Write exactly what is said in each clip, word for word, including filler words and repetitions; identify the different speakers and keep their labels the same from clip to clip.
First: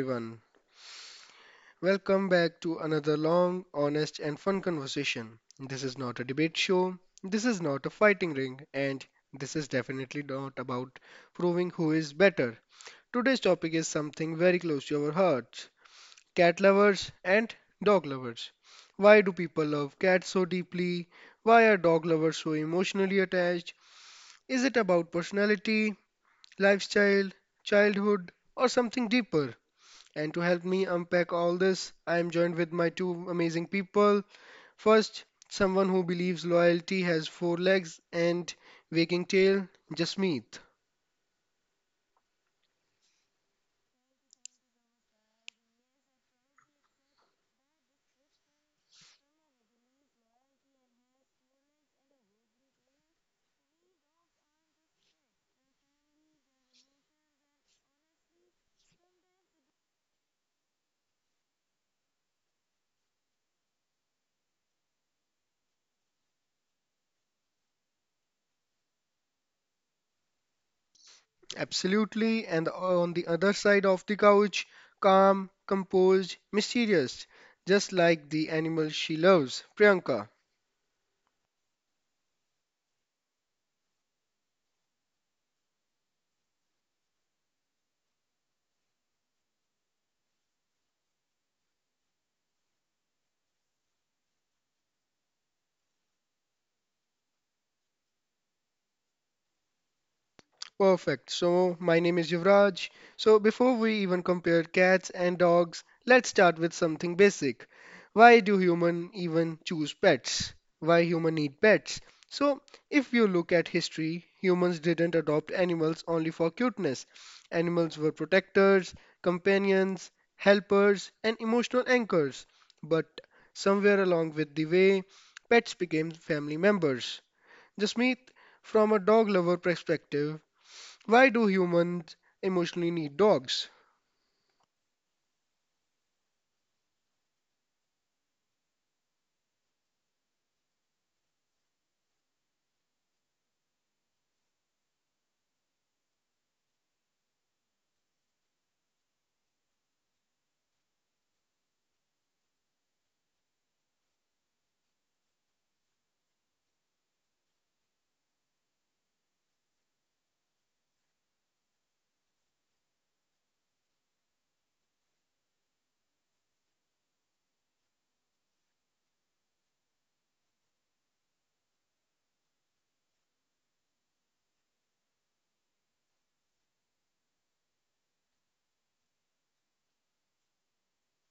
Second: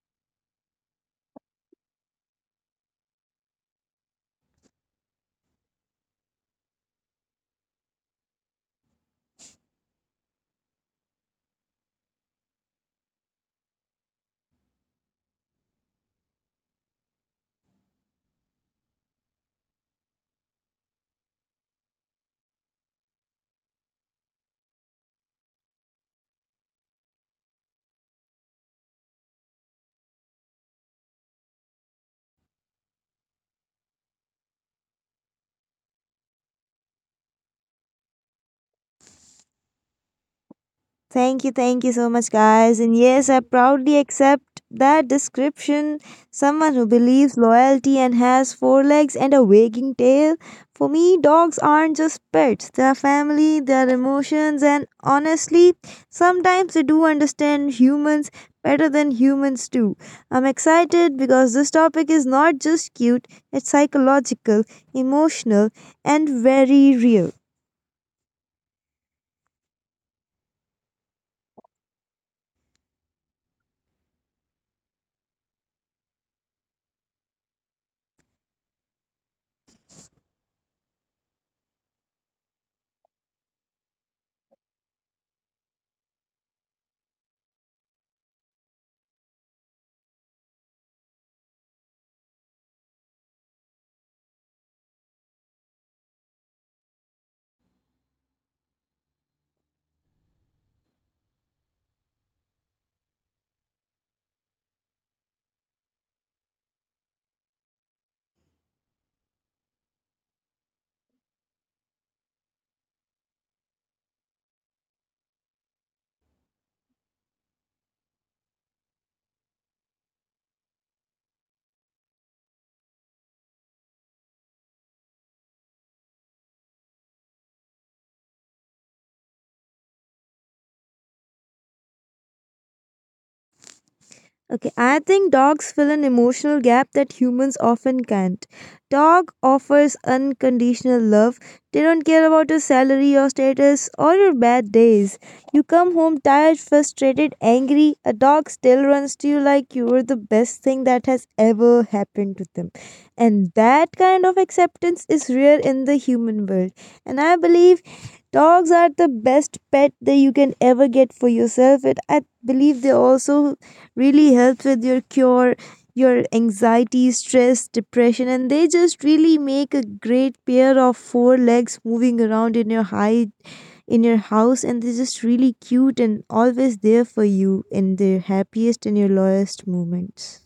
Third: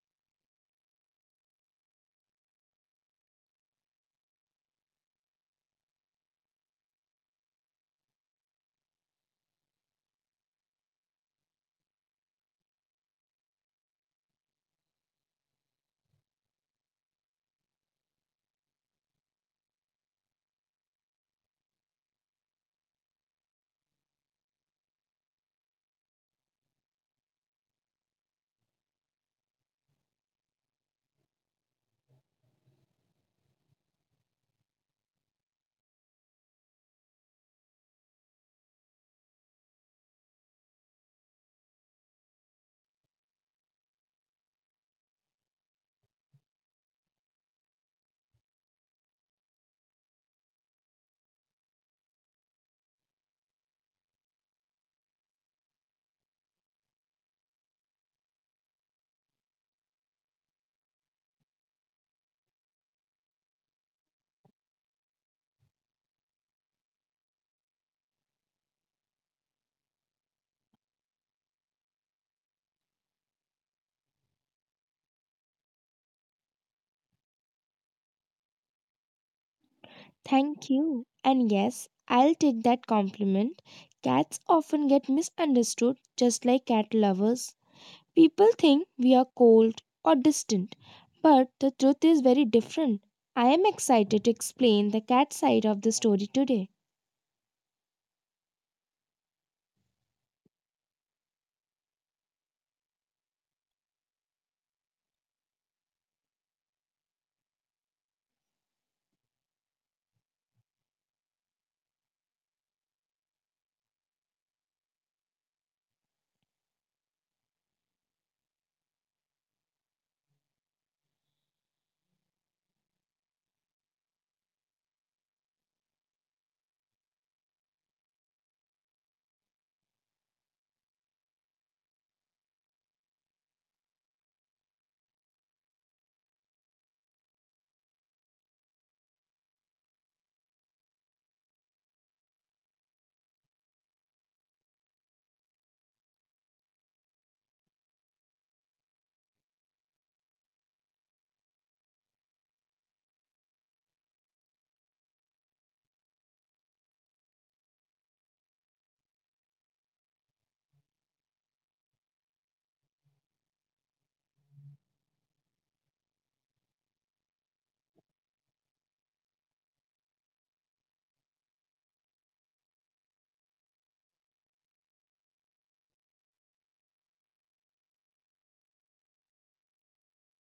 Speaker 1: everyone. Welcome back to another long, honest, and fun conversation. This is not a debate show, this is not a fighting ring, and this is definitely not about proving who is better. Today's topic is something very close to our hearts, cat lovers and dog lovers. Why do people love cats so deeply? Why are dog lovers so emotionally attached? Is it about personality, lifestyle, childhood, or something deeper? And to help me unpack all this, I am joined with my two amazing people. First, someone who believes loyalty has four legs and wagging tail, Jasmeet.
Speaker 2: Thank you, thank you so much, guys. And yes, I proudly accept that description. Someone who believes loyalty and has four legs and a wagging tail. For me, dogs aren't just pets, they are family, they are emotions, and honestly, sometimes they do understand humans better than humans do. I'm excited because this topic is not just cute, it's psychological, emotional, and very real.
Speaker 1: Absolutely. And on the other side of the couch, calm, composed, mysterious, just like the animal she loves, Priyanka.
Speaker 3: Thank you. And yes, I'll take that compliment. Cats often get misunderstood, just like cat lovers. People think we are cold or distant, but the truth is very different. I am excited to explain the cat side of the story today.
Speaker 1: Perfect. So, my name is Yuvraj. So, before we even compare cats and dogs, let's start with something basic. Why do humans even choose pets? Why humans need pets? So, if you look at history, humans didn't adopt animals only for cuteness. Animals were protectors, companions, helpers, and emotional anchors. But somewhere along with the way, pets became family members. Jasmeet, from a dog lover perspective, why do humans emotionally need dogs?
Speaker 2: Okay, I think dogs fill an emotional gap that humans often can't. Dog offers unconditional love. They don't care about your salary, your status, or your bad days. You come home tired, frustrated, angry. A dog still runs to you like you were the best thing that has ever happened to them. And that kind of acceptance is rare in the human world. And I believe dogs are the best pet that you can ever get for yourself. And I believe they also really helps with your cure your anxiety, stress, depression, and they just really make a great pair of four legs moving around in your high in your house, and they're just really cute and always there for you in their happiest and your lowest moments.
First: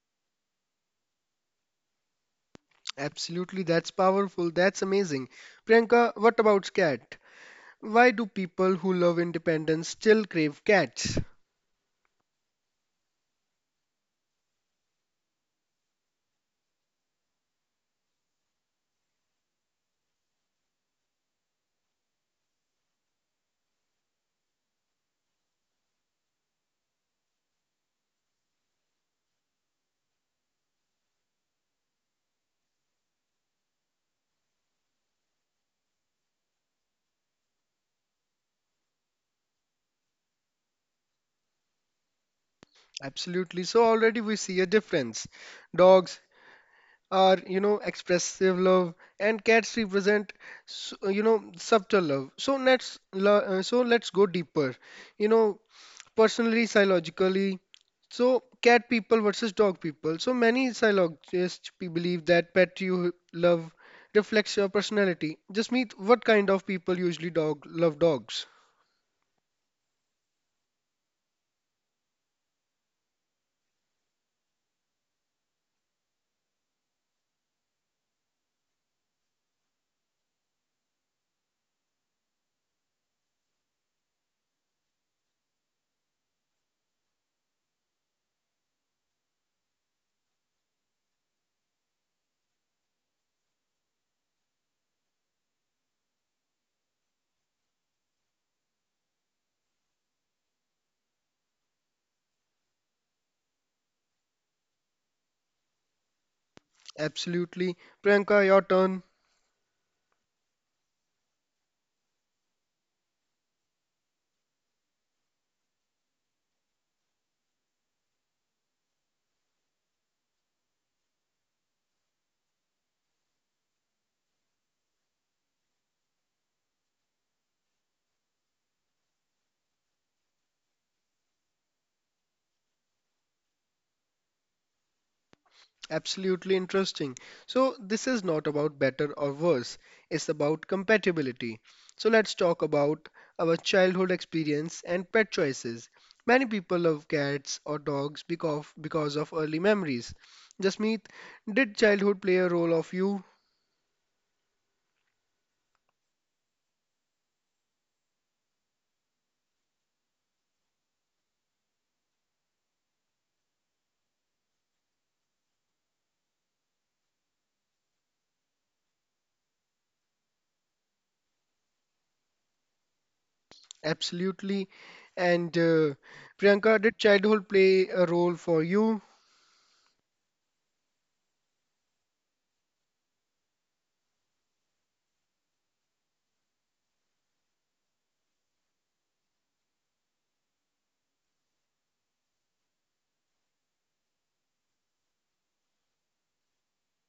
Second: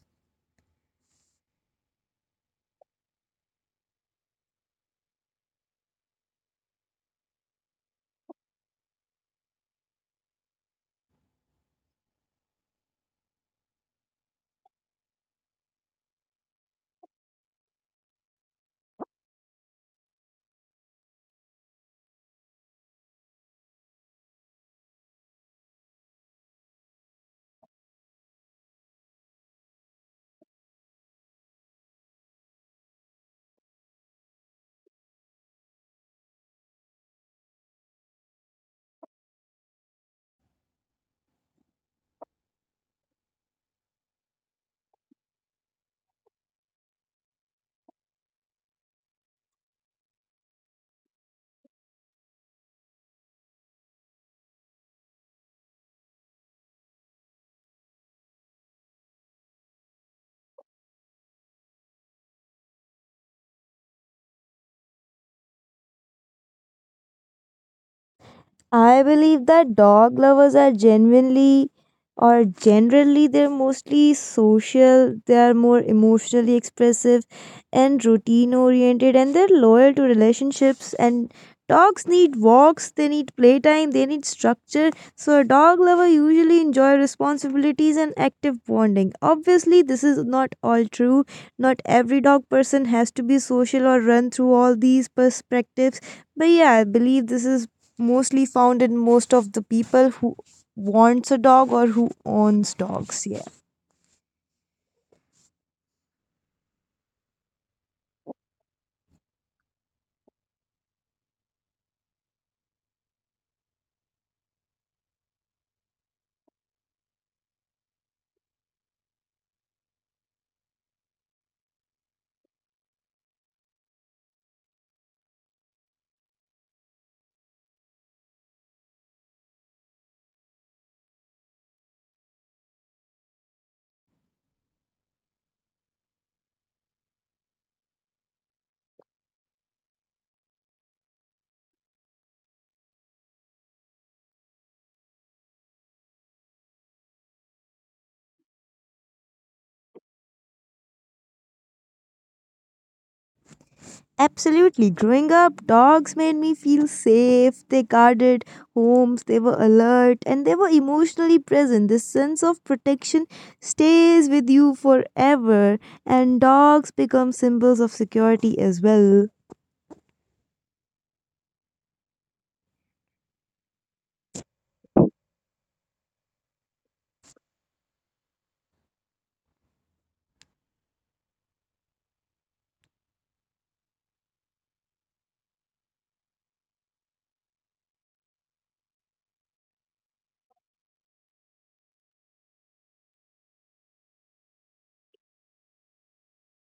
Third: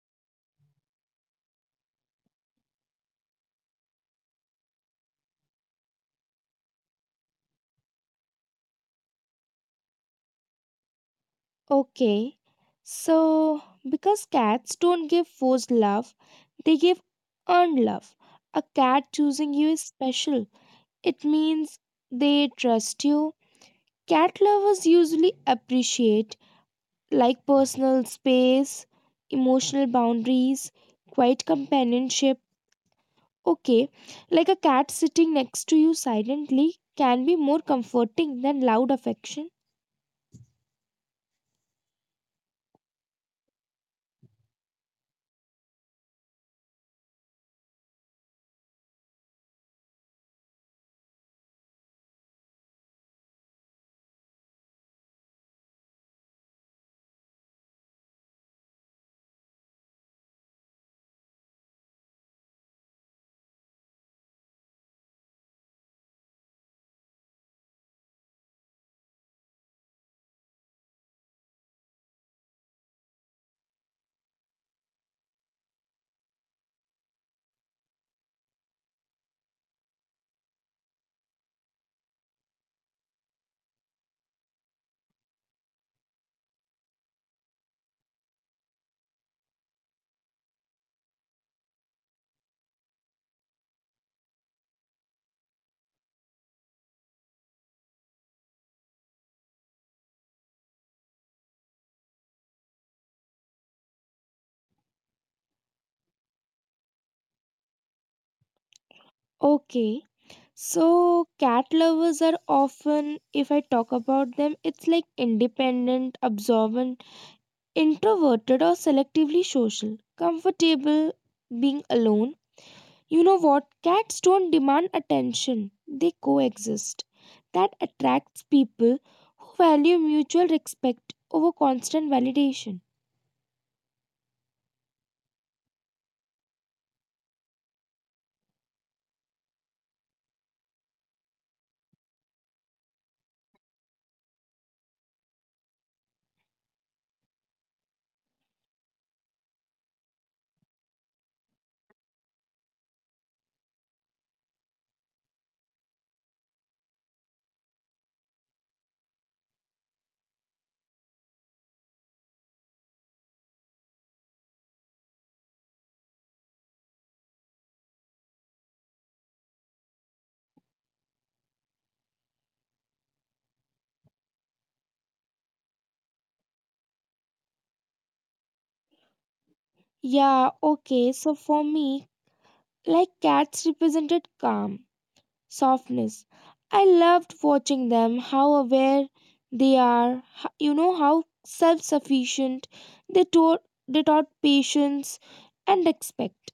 Speaker 1: Absolutely, that's powerful. That's amazing. Priyanka, what about cat? Why do people who love independence still crave cats?
Speaker 3: Okay, so because cats don't give forced love, they give earned love. A cat choosing you is special. It means they trust you. Cat lovers usually appreciate like personal space, emotional boundaries, quiet companionship. Okay, like a cat sitting next to you silently can be more comforting than loud affection.
Speaker 1: Absolutely. So already we see a difference. Dogs are, you know, expressive love, and cats represent s- you know, subtle love. So let's lo- uh, so let's go deeper, you know, personally, psychologically. So cat people versus dog people. So many psychologists pe- believe that pet you love reflects your personality. Just meet what kind of people usually dog love dogs?
Speaker 2: I believe that dog lovers are genuinely or generally they're mostly social, they are more emotionally expressive and routine oriented, and they're loyal to relationships, and dogs need walks, they need playtime, they need structure. So a dog lover usually enjoy responsibilities and active bonding. Obviously this is not all true. Not every dog person has to be social or run through all these perspectives. But yeah, I believe this is mostly found in most of the people who wants a dog or who owns dogs. Yeah.
Speaker 1: Absolutely. Priyanka, your turn.
Speaker 3: Okay, so cat lovers are often, if I talk about them, it's like independent, observant, introverted, or selectively social, comfortable being alone. You know what? Cats don't demand attention, they coexist. That attracts people who value mutual respect over constant validation.
Speaker 1: Absolutely interesting. So, this is not about better or worse, it's about compatibility. So, let's talk about our childhood experience and pet choices. Many people love cats or dogs because of, because of early memories. Jasmeet, did childhood play a role of you?
Speaker 2: Absolutely. Growing up, dogs made me feel safe. They guarded homes, they were alert, and they were emotionally present. This sense of protection stays with you forever, and dogs become symbols of security as well.
Speaker 1: Absolutely. And uh, Priyanka, did childhood play a role for you?
Speaker 3: Yeah, okay, so for me, like cats represented calm, softness. I loved watching them, how aware they are, h- you know, how self sufficient they taught, they taught patience and respect.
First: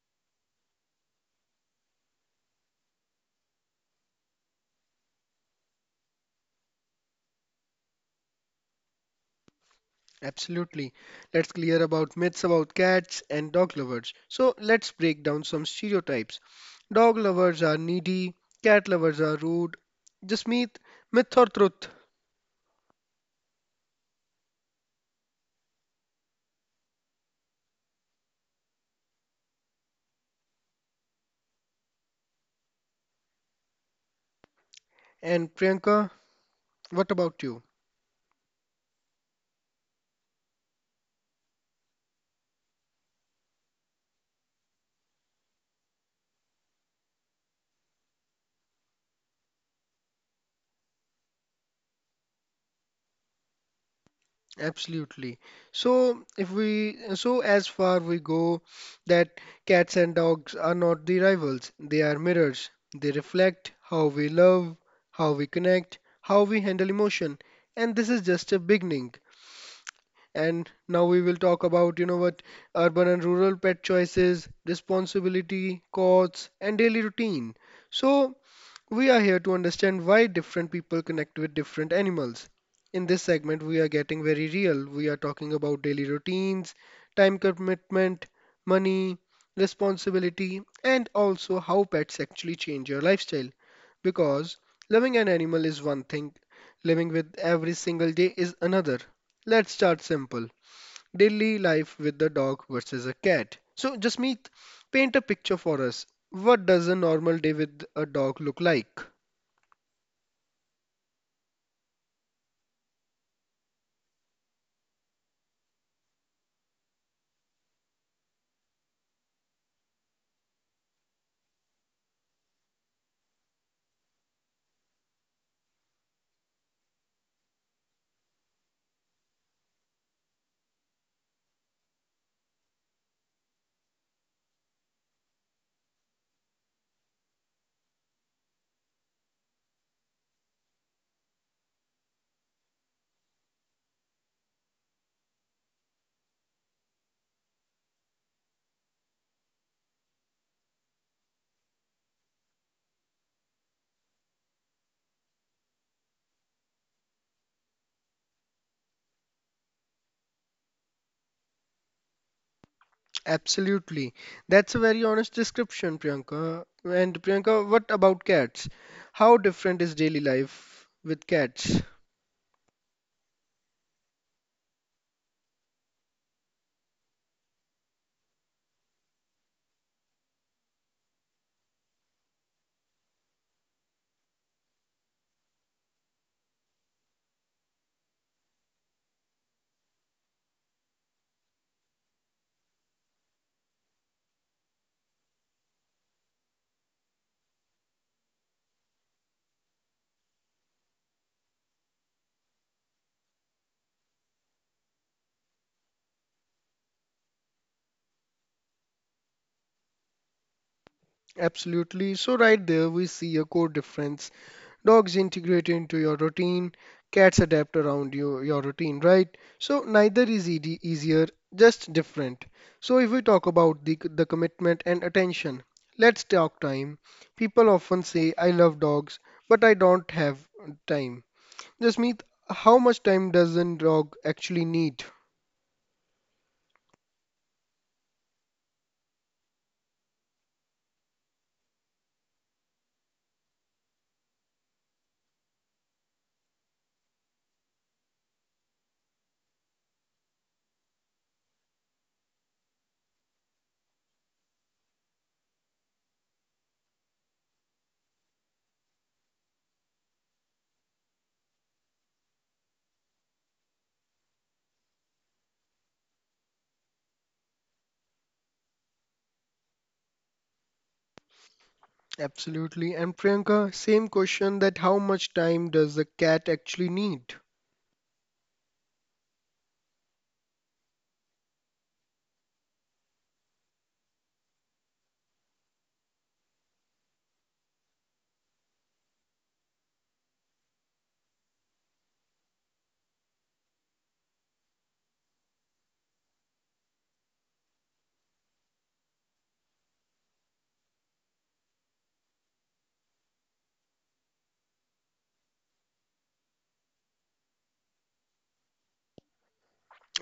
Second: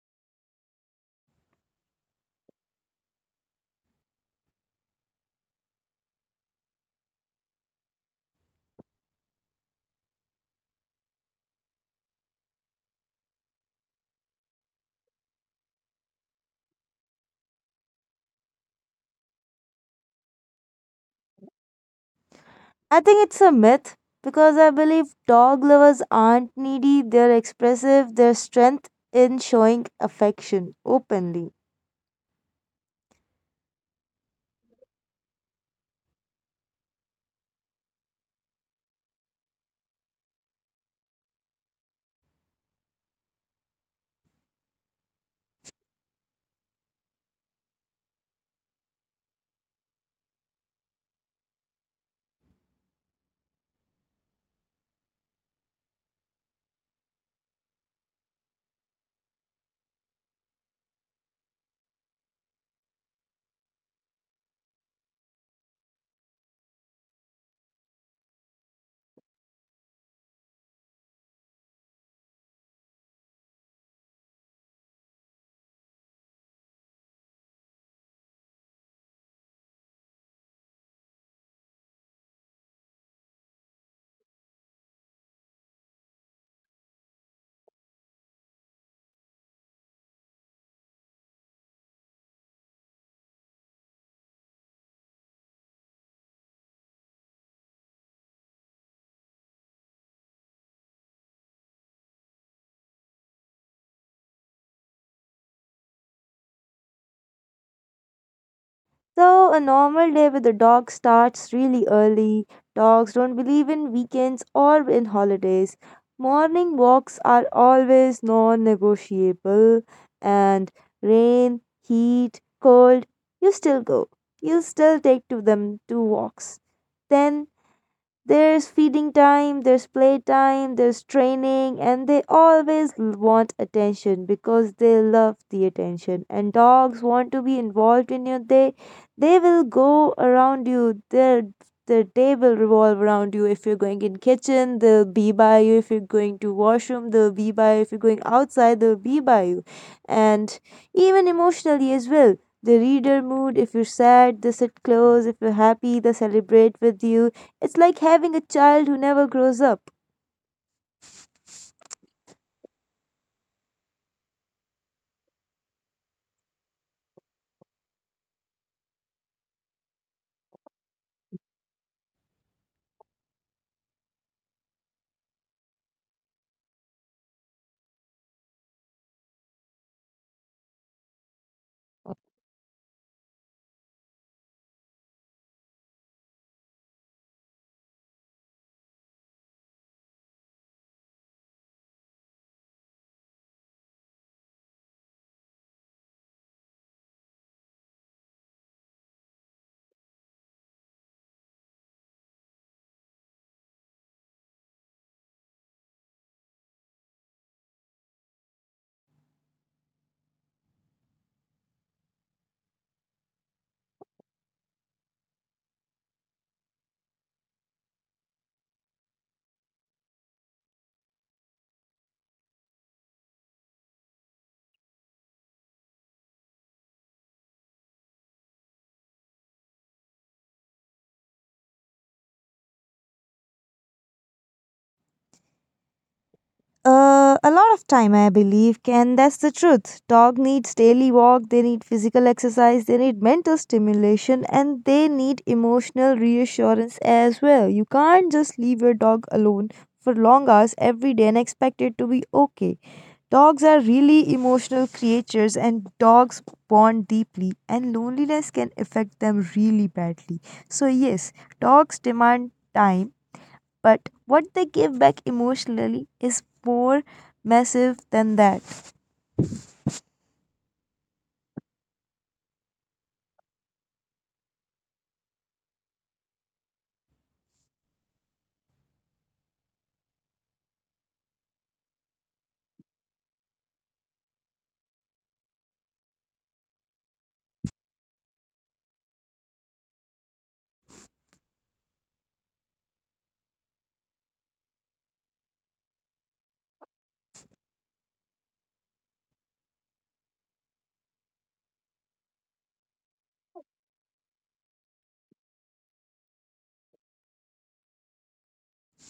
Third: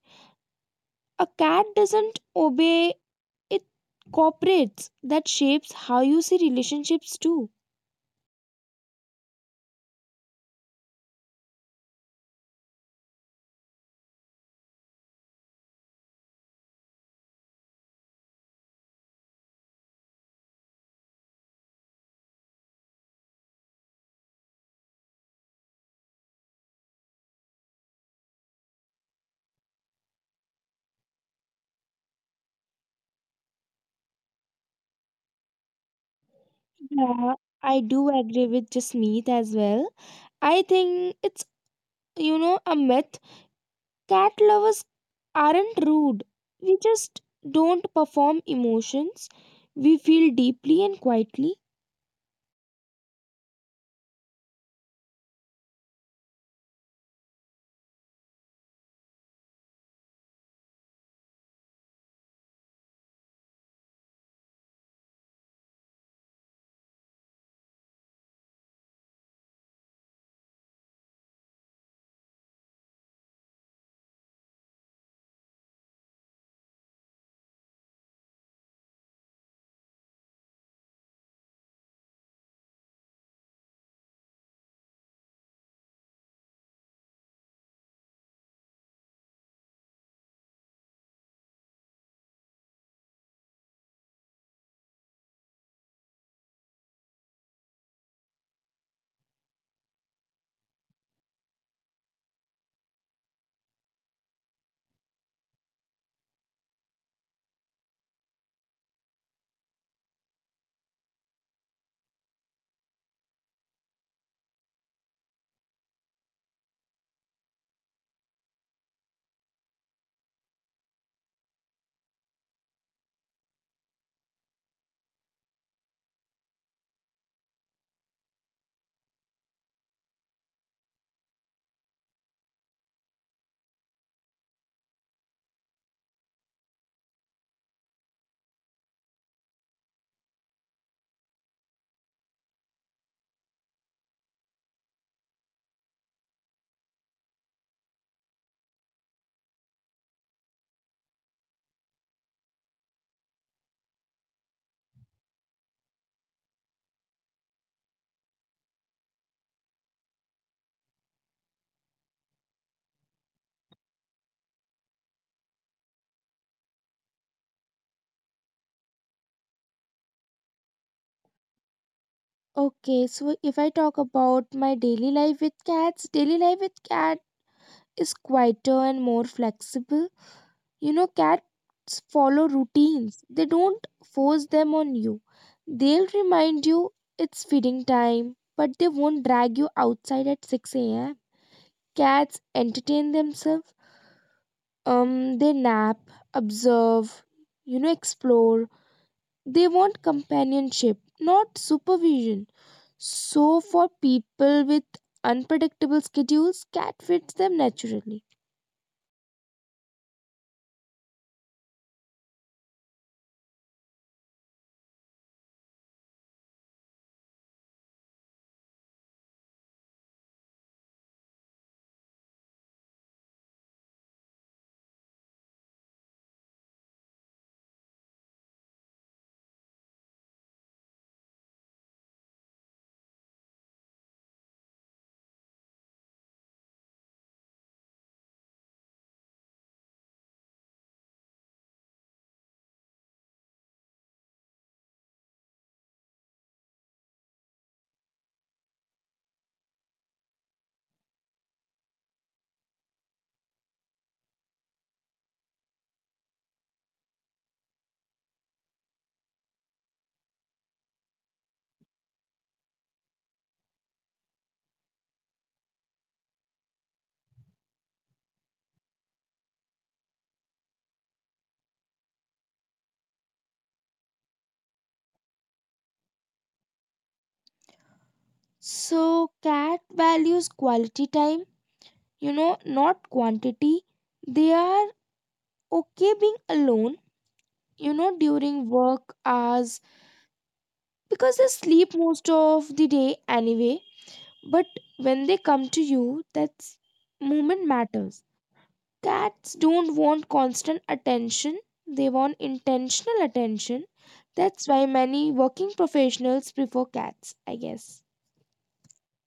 Speaker 3: A cat doesn't obey, it cooperates. That shapes how you see relationships too.
Speaker 1: Absolutely. Let's clear about myths about cats and dog lovers. So let's break down some stereotypes. Dog lovers are needy, cat lovers are rude. Just myth, myth or truth.
Speaker 2: I think it's a myth because I believe dog lovers aren't needy, they're expressive, their strength in showing affection openly.
Speaker 1: And Priyanka, what about you?
Speaker 3: Yeah, I do agree with Jasmeet as well. I think it's, you know, a myth. Cat lovers aren't rude, we just don't perform emotions, we feel deeply and quietly.
Speaker 1: Absolutely. So if we, so as far we go, that cats and dogs are not the rivals. They are mirrors. They reflect how we love, how we connect, how we handle emotion. And this is just a beginning. And now we will talk about, you know what, urban and rural pet choices, responsibility, costs, and daily routine. So, we are here to understand why different people connect with different animals. In this segment, we are getting very real. We are talking about daily routines, time commitment, money, responsibility, and also how pets actually change your lifestyle. Because loving an animal is one thing, living with every single day is another. Let's start simple. Daily life with the dog versus a cat. So, Jasmeet, paint a picture for us. What does a normal day with a dog look like?
Speaker 2: So, a normal day with a dog starts really early. Dogs don't believe in weekends or in holidays. Morning walks are always non negotiable, and rain, heat, cold, you still go. You still take to them to walks. Then there's feeding time, there's playtime, there's training, and they always l- want attention because they love the attention. And dogs want to be involved in your day. They will go around you. Their their day will revolve around you. If you're going in kitchen, they'll be by you. If you're going to washroom, they'll be by you. If you're going outside, they'll be by you. And even emotionally as well. They read your mood. If you're sad, they sit close. If you're happy, they celebrate with you. It's like having a child who never grows up.
Speaker 1: Absolutely. That's a very honest description, Priyanka. And Priyanka, what about cats? How different is daily life with cats?
Speaker 3: Okay, so if I talk about my daily life with cats daily life with cat is quieter and more flexible. You know, cats follow routines, they don't force them on you. They'll remind you it's feeding time, but they won't drag you outside at six a m. Cats entertain themselves, um, they nap, observe, you know, explore. They want companionship, not supervision. So, for people with unpredictable schedules, cat fits them naturally.
Speaker 1: Absolutely. So, right there, we see a core difference. Dogs integrate into your routine, cats adapt around you, your routine, right? So neither is easy, easier, just different. So if we talk about the, the commitment and attention, let's talk time. People often say, I love dogs, but I don't have time. Jasmeet, how much time does a dog actually need?
Speaker 2: Uh, a lot of time, I believe, Ken. That's the truth. Dog needs daily walk, they need physical exercise, they need mental stimulation, and they need emotional reassurance as well. You can't just leave your dog alone for long hours every day and expect it to be okay. Dogs are really emotional creatures, and dogs bond deeply, and loneliness can affect them really badly. So, yes, dogs demand time, but what they give back emotionally is more massive than that.
Speaker 1: Absolutely. And Priyanka, same question, that how much time does a cat actually need?
Speaker 3: So, cat values quality time, you know, not quantity. They are okay being alone, you know, during work hours, because they sleep most of the day anyway. But when they come to you, that's movement matters. Cats don't want constant attention, they want intentional attention. That's why many working professionals prefer cats, I guess.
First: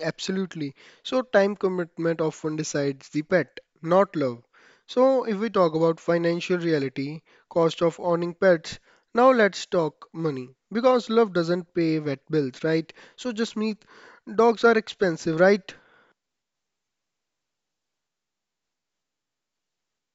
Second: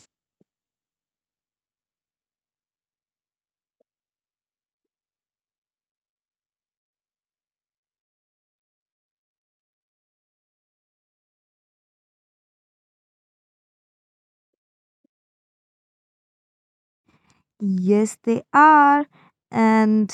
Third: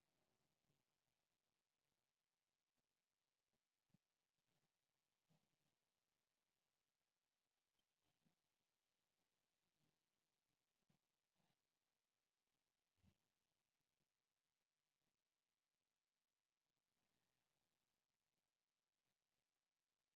Speaker 1: Absolutely. So, time commitment often decides the pet, not love. So, if we talk about financial reality, cost of owning pets, now let's talk money because love doesn't pay vet bills, right? So, just meet dogs are expensive, right?
Speaker 2: Yes, they are. And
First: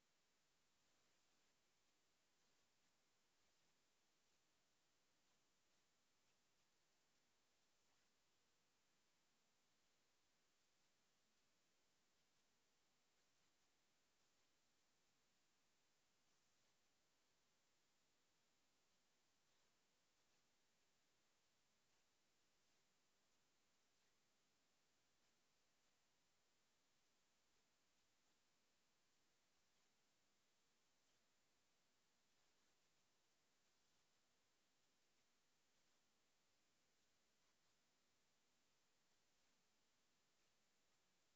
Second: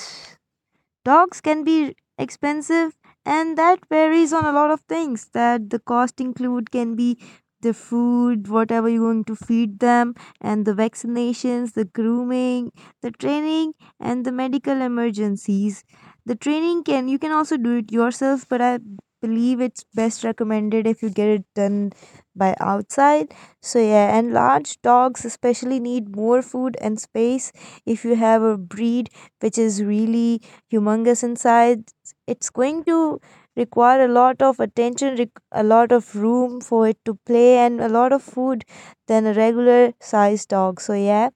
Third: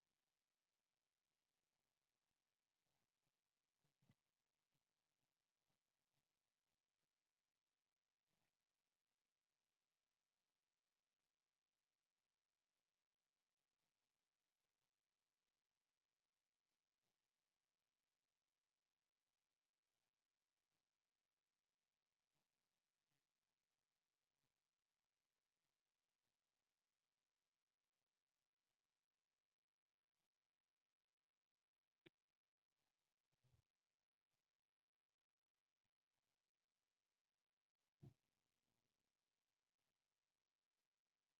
Speaker 2: Dogs can be expensive, and that varies on a lot of things that the cost include can be the food, whatever you're going to feed them, and the vaccinations, the grooming, the training, and the medical emergencies. The training can you can also do it yourself, but I believe it's best recommended if you get it done by outside. So yeah, and large dogs especially need more food and space if you have a breed which is really humongous inside. It's going to require a lot of attention, req- a lot of room for it to play, and a lot of food than a regular sized dog. So, yeah.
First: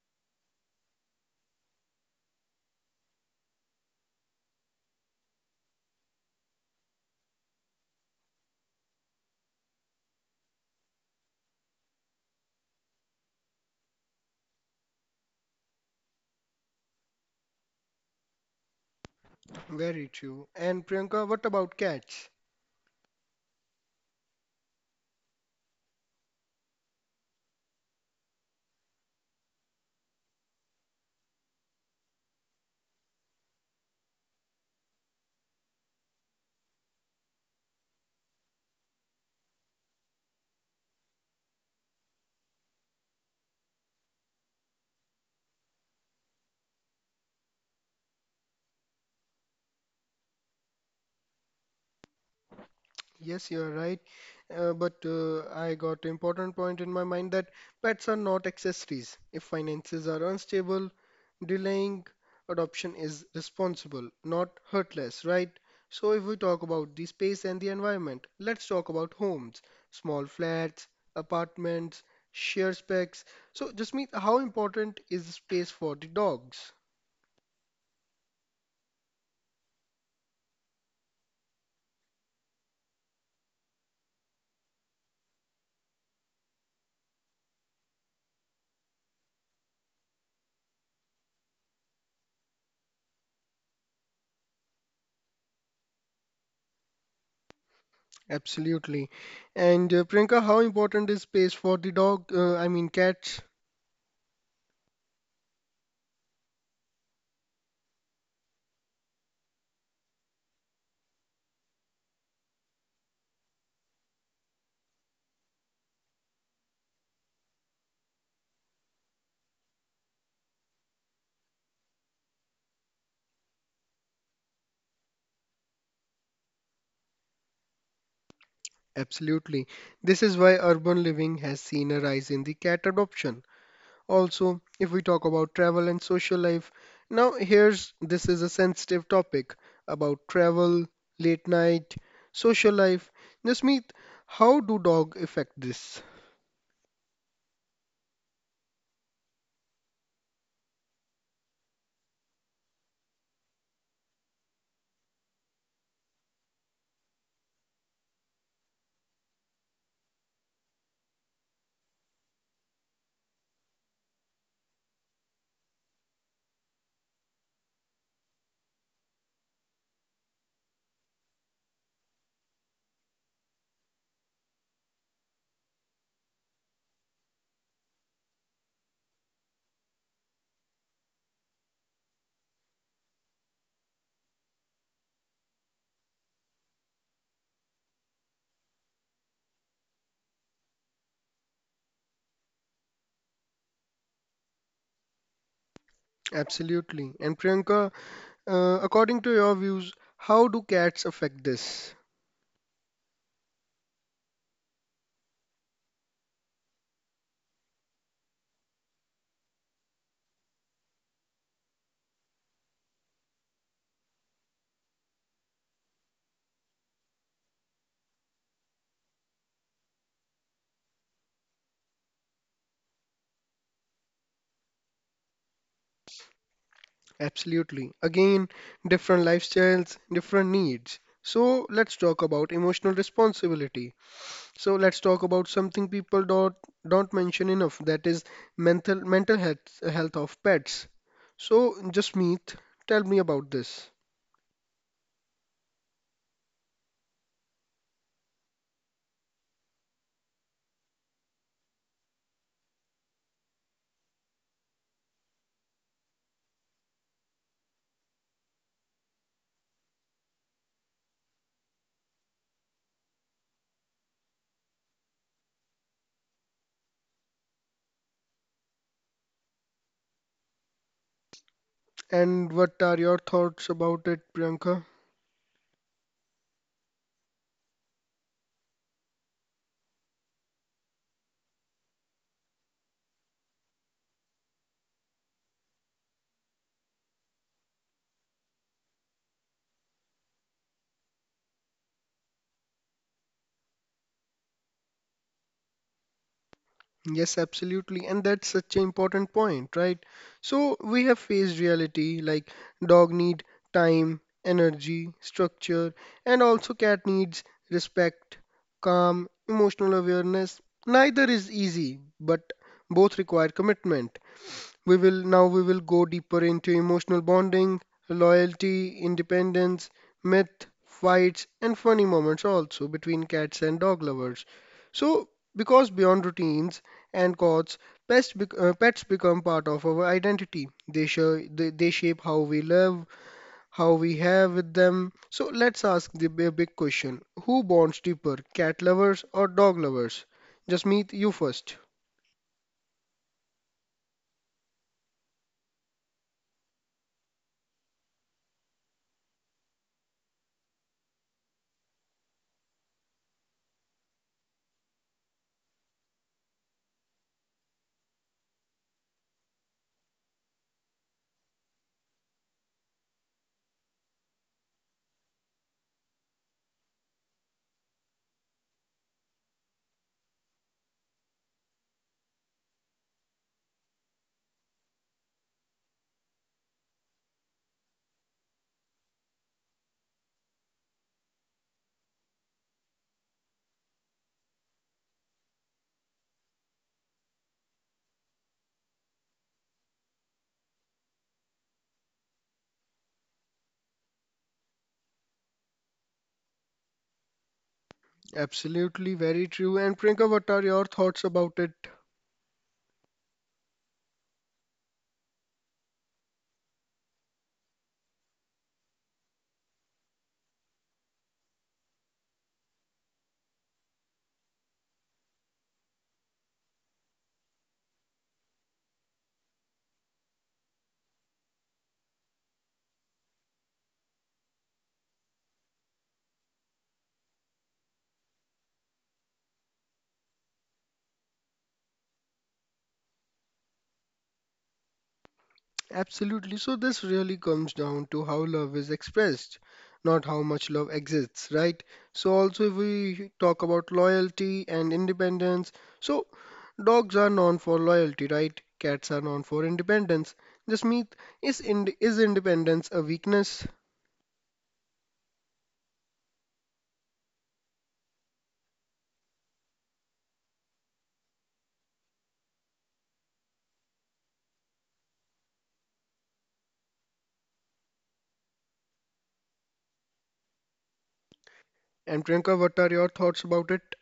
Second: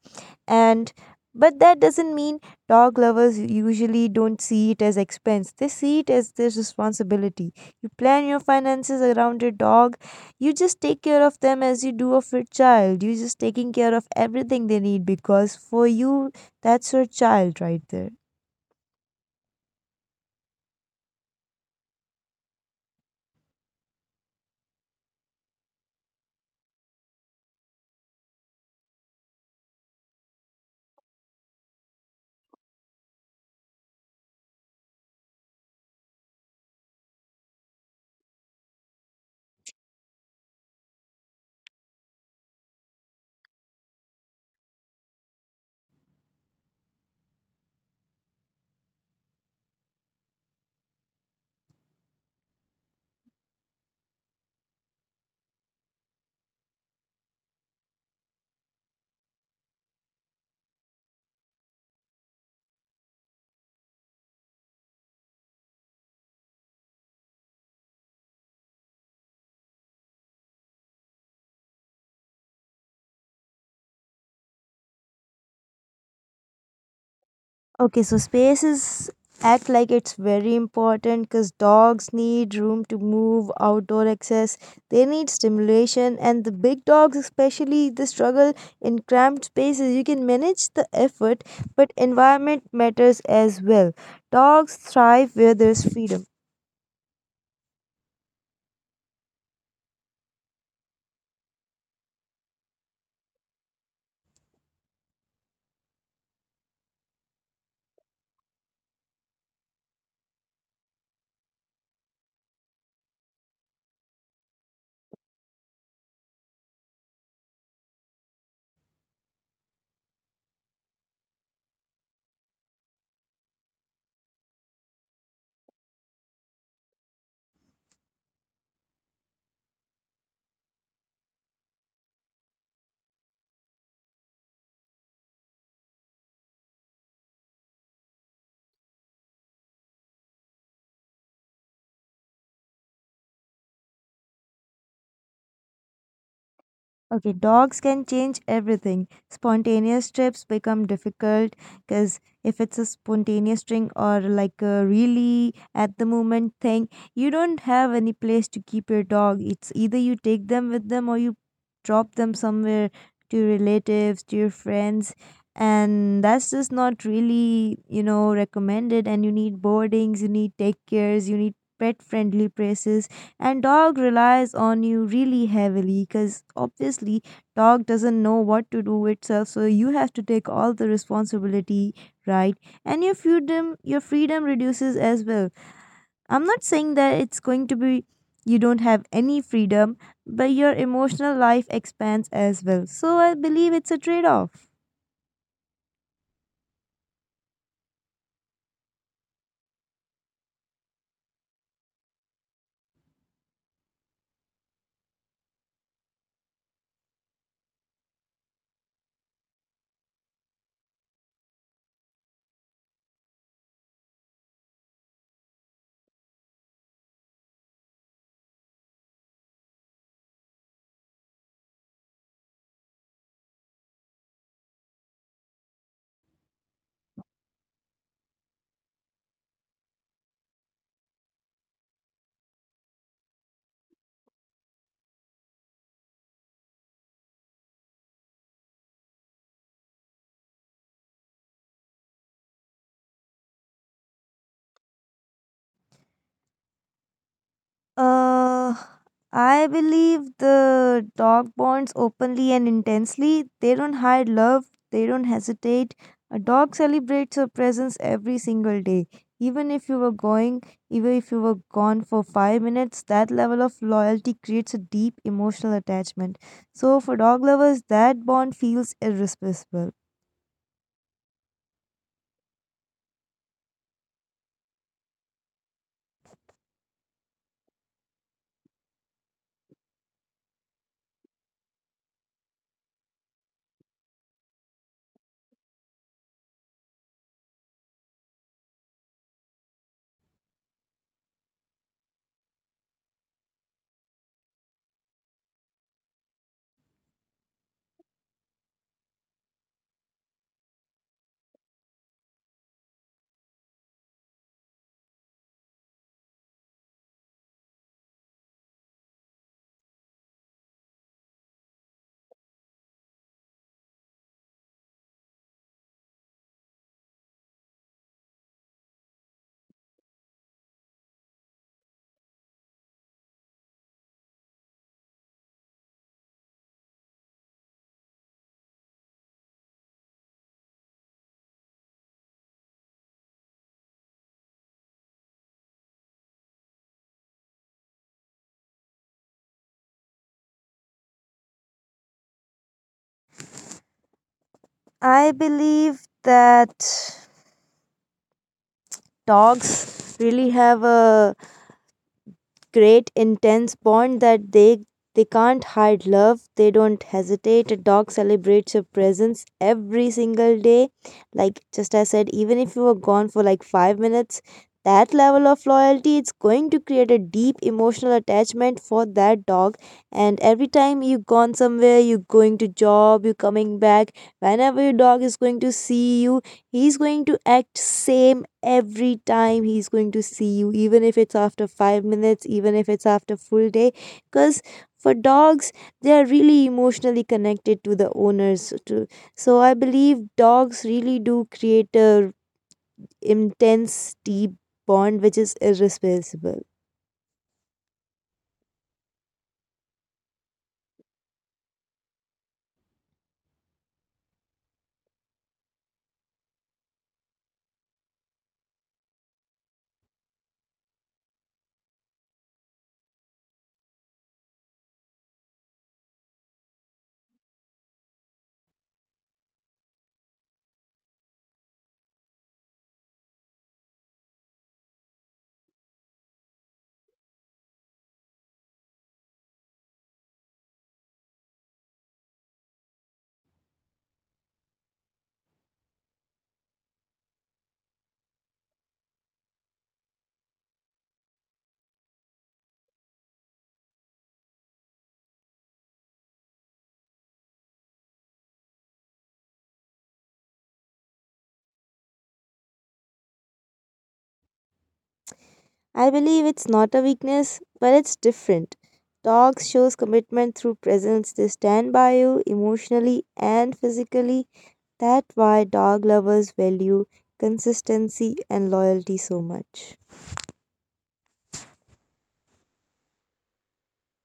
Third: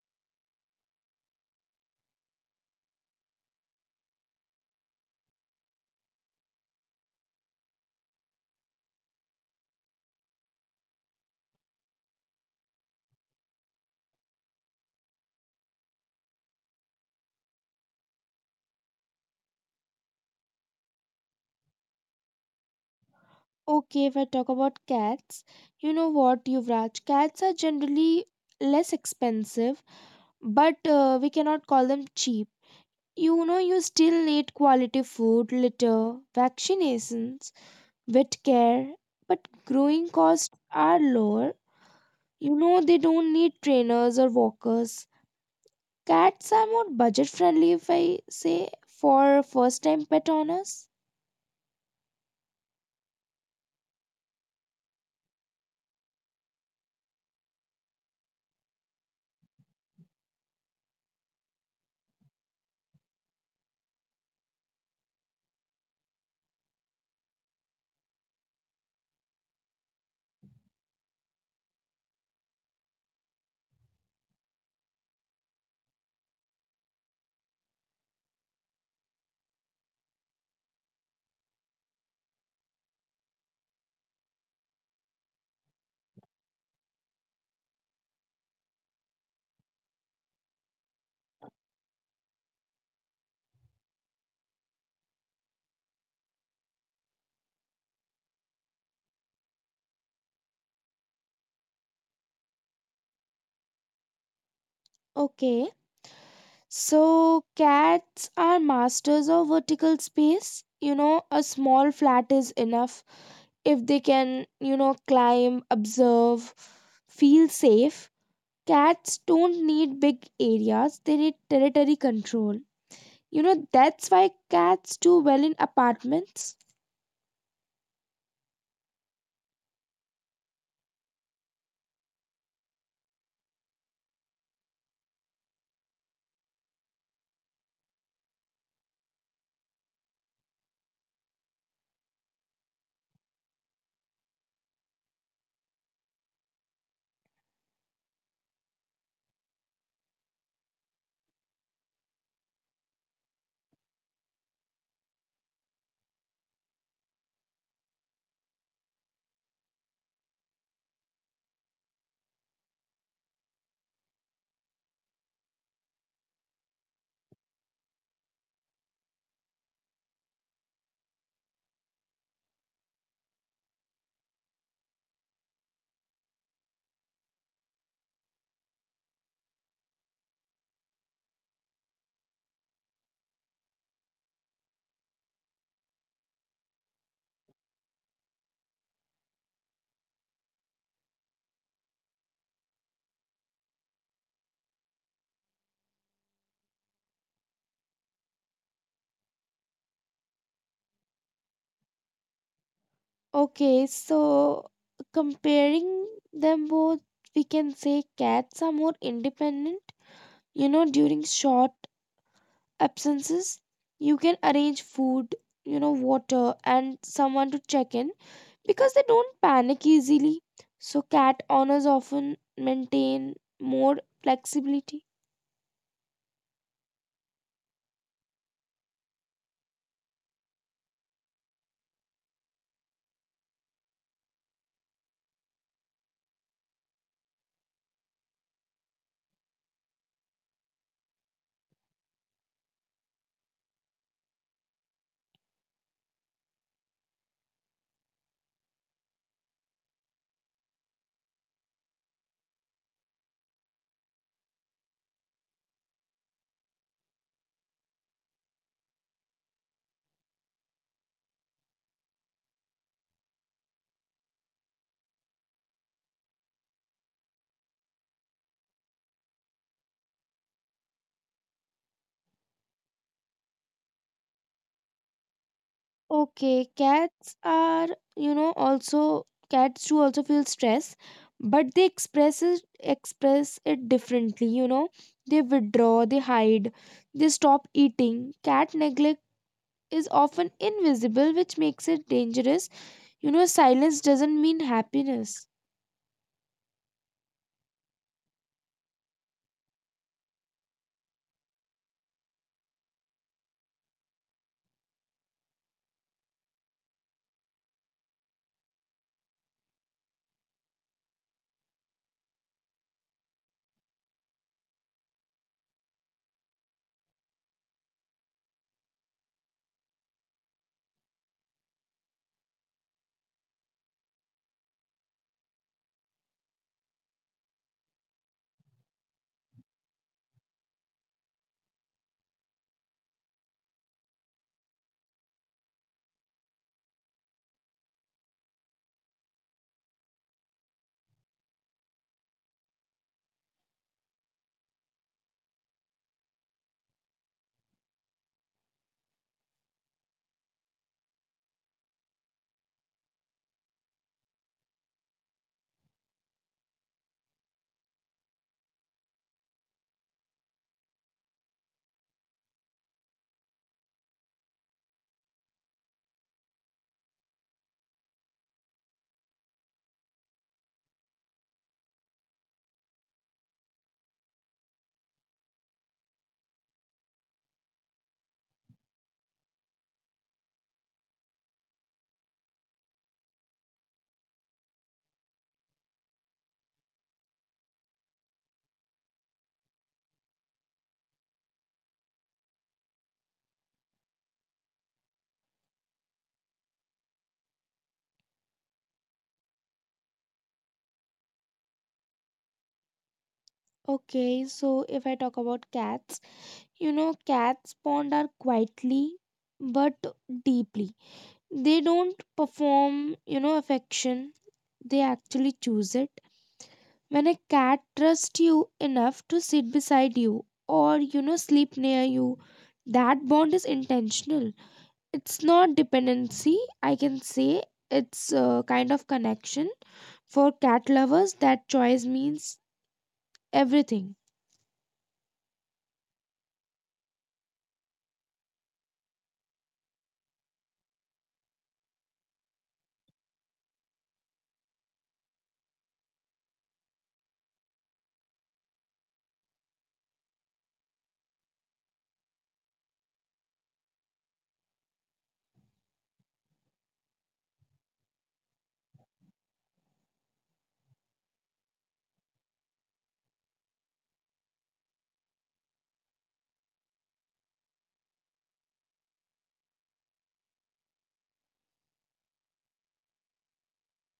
Speaker 2: And but that doesn't mean dog lovers usually don't see it as expense. They see it as their responsibility. You plan your finances around your dog. You just take care of them as you do of your child. You're just taking care of everything they need because for you, that's your child right there.
Speaker 1: Very true. And Priyanka, what about cats?
Speaker 3: Okay, if I talk about cats, you know what, Yuvraj, cats are generally less expensive, but uh, we cannot call them cheap. You know, you still need quality food, litter, vaccinations, vet care, but growing costs are lower. You know, they don't need trainers or walkers. Cats are more budget friendly, if I say, for first time pet owners.
Speaker 1: Yes, you are right. Uh, but uh, I got important point in my mind, that pets are not accessories. If finances are unstable, delaying adoption is responsible, not hurtless, right? So if we talk about the space and the environment, let's talk about homes, small flats, apartments, share specs. So just mean how important is space for the dogs?
Speaker 2: Okay, so spaces act like it's very important because dogs need room to move, outdoor access, they need stimulation, and the big dogs, especially, they struggle in cramped spaces. You can manage the effort, but environment matters as well. Dogs thrive where there's freedom.
Speaker 1: Absolutely. And uh, Priyanka, how important is space for the dog? Uh, I mean cats?
Speaker 3: Okay, so cats are masters of vertical space. You know, a small flat is enough if they can, you know, climb, observe, feel safe. Cats don't need big areas, they need territory control. You know, that's why cats do well in apartments.
Speaker 1: Absolutely. This is why urban living has seen a rise in the cat adoption. Also, if we talk about travel and social life, now here's, this is a sensitive topic about travel, late night, social life. Jasmeet, how do dog affect this?
Speaker 2: Okay, dogs can change everything. Spontaneous trips become difficult because if it's a spontaneous thing or like a really at the moment thing, you don't have any place to keep your dog. It's either you take them with them or you drop them somewhere to your relatives, to your friends. And that's just not really, you know, recommended. And you need boardings, you need take cares, you need pet friendly places, and dog relies on you really heavily because obviously dog doesn't know what to do itself, so you have to take all the responsibility, right? And your freedom your freedom reduces as well. I'm not saying that it's going to be you don't have any freedom, but your emotional life expands as well, so I believe it's a trade off.
Speaker 1: Absolutely. And Priyanka, uh, according to your views, how do cats affect this?
Speaker 3: Okay, so comparing them both, we can say cats are more independent, you know, during short absences. You can arrange food, you know, water, and someone to check in, because they don't panic easily. So cat owners often maintain more flexibility.
Speaker 1: Absolutely. Again, different lifestyles, different needs. So let's talk about emotional responsibility. So let's talk about something people don't don't mention enough, that is mental mental health health of pets. So Jasmeet, tell me about this.
Speaker 2: Uh, I believe the dog bonds openly and intensely. They don't hide love, they don't hesitate. A dog celebrates your presence every single day. Even if you were going, even if you were gone for five minutes, that level of loyalty creates a deep emotional attachment. So, for dog lovers, that bond feels irreplaceable.
Speaker 1: And what are your thoughts about it, Priyanka?
Speaker 3: Okay, cats are, you know, also cats too also feel stress, but they express it express it differently. You know, they withdraw, they hide, they stop eating. Cat neglect is often invisible, which makes it dangerous. You know, silence doesn't mean happiness.
Speaker 1: Yes, absolutely. And that's such an important point, right? So we have faced reality, like dog need time, energy, structure, and also cat needs respect, calm, emotional awareness. Neither is easy, but both require commitment. We will now we will go deeper into emotional bonding, loyalty, independence, myth, fights, and funny moments also between cats and dog lovers. So, because beyond routines and cots, pets bec- uh, pets become part of our identity. They show, they, they shape how we live, how we have with them. So let's ask the b- big question: Who bonds deeper, cat lovers or dog lovers? Just meet you first.
Speaker 2: I believe that dogs really have a great intense bond that they they can't hide love, they don't hesitate. A dog celebrates your presence every single day, like just I said, even if you were gone for like five minutes, that level of loyalty, it's going to create a deep emotional attachment for that dog. And every time you gone somewhere, you going to job, you coming back, whenever your dog is going to see you, he's going to act same every time he's going to see you, even if it's after five minutes, even if it's after full day. Cuz for dogs, they are really emotionally connected to the owners too. So I believe dogs really do create a intense deep bond which is irreplaceable.
Speaker 1: Absolutely, very true. And Priyanka, what are your thoughts about it?
Speaker 3: Okay, so if I talk about cats, you know, cats bond are quietly but deeply. They don't perform, you know, affection, they actually choose it. When a cat trusts you enough to sit beside you or, you know, sleep near you, that bond is intentional. It's not dependency, I can say. It's a kind of connection. For cat lovers, that choice means everything.
Speaker 1: Absolutely. So this really comes down to how love is expressed, not how much love exists, right? So also if we talk about loyalty and independence, so dogs are known for loyalty, right? Cats are known for independence. Jasmeet, is ind is independence a weakness?
Speaker 2: I believe it's not a weakness, but it's different. Dogs shows commitment through presence. They stand by you emotionally and physically. That's why dog lovers value consistency and loyalty so much.
Speaker 1: And Priyanka, what are your thoughts about it?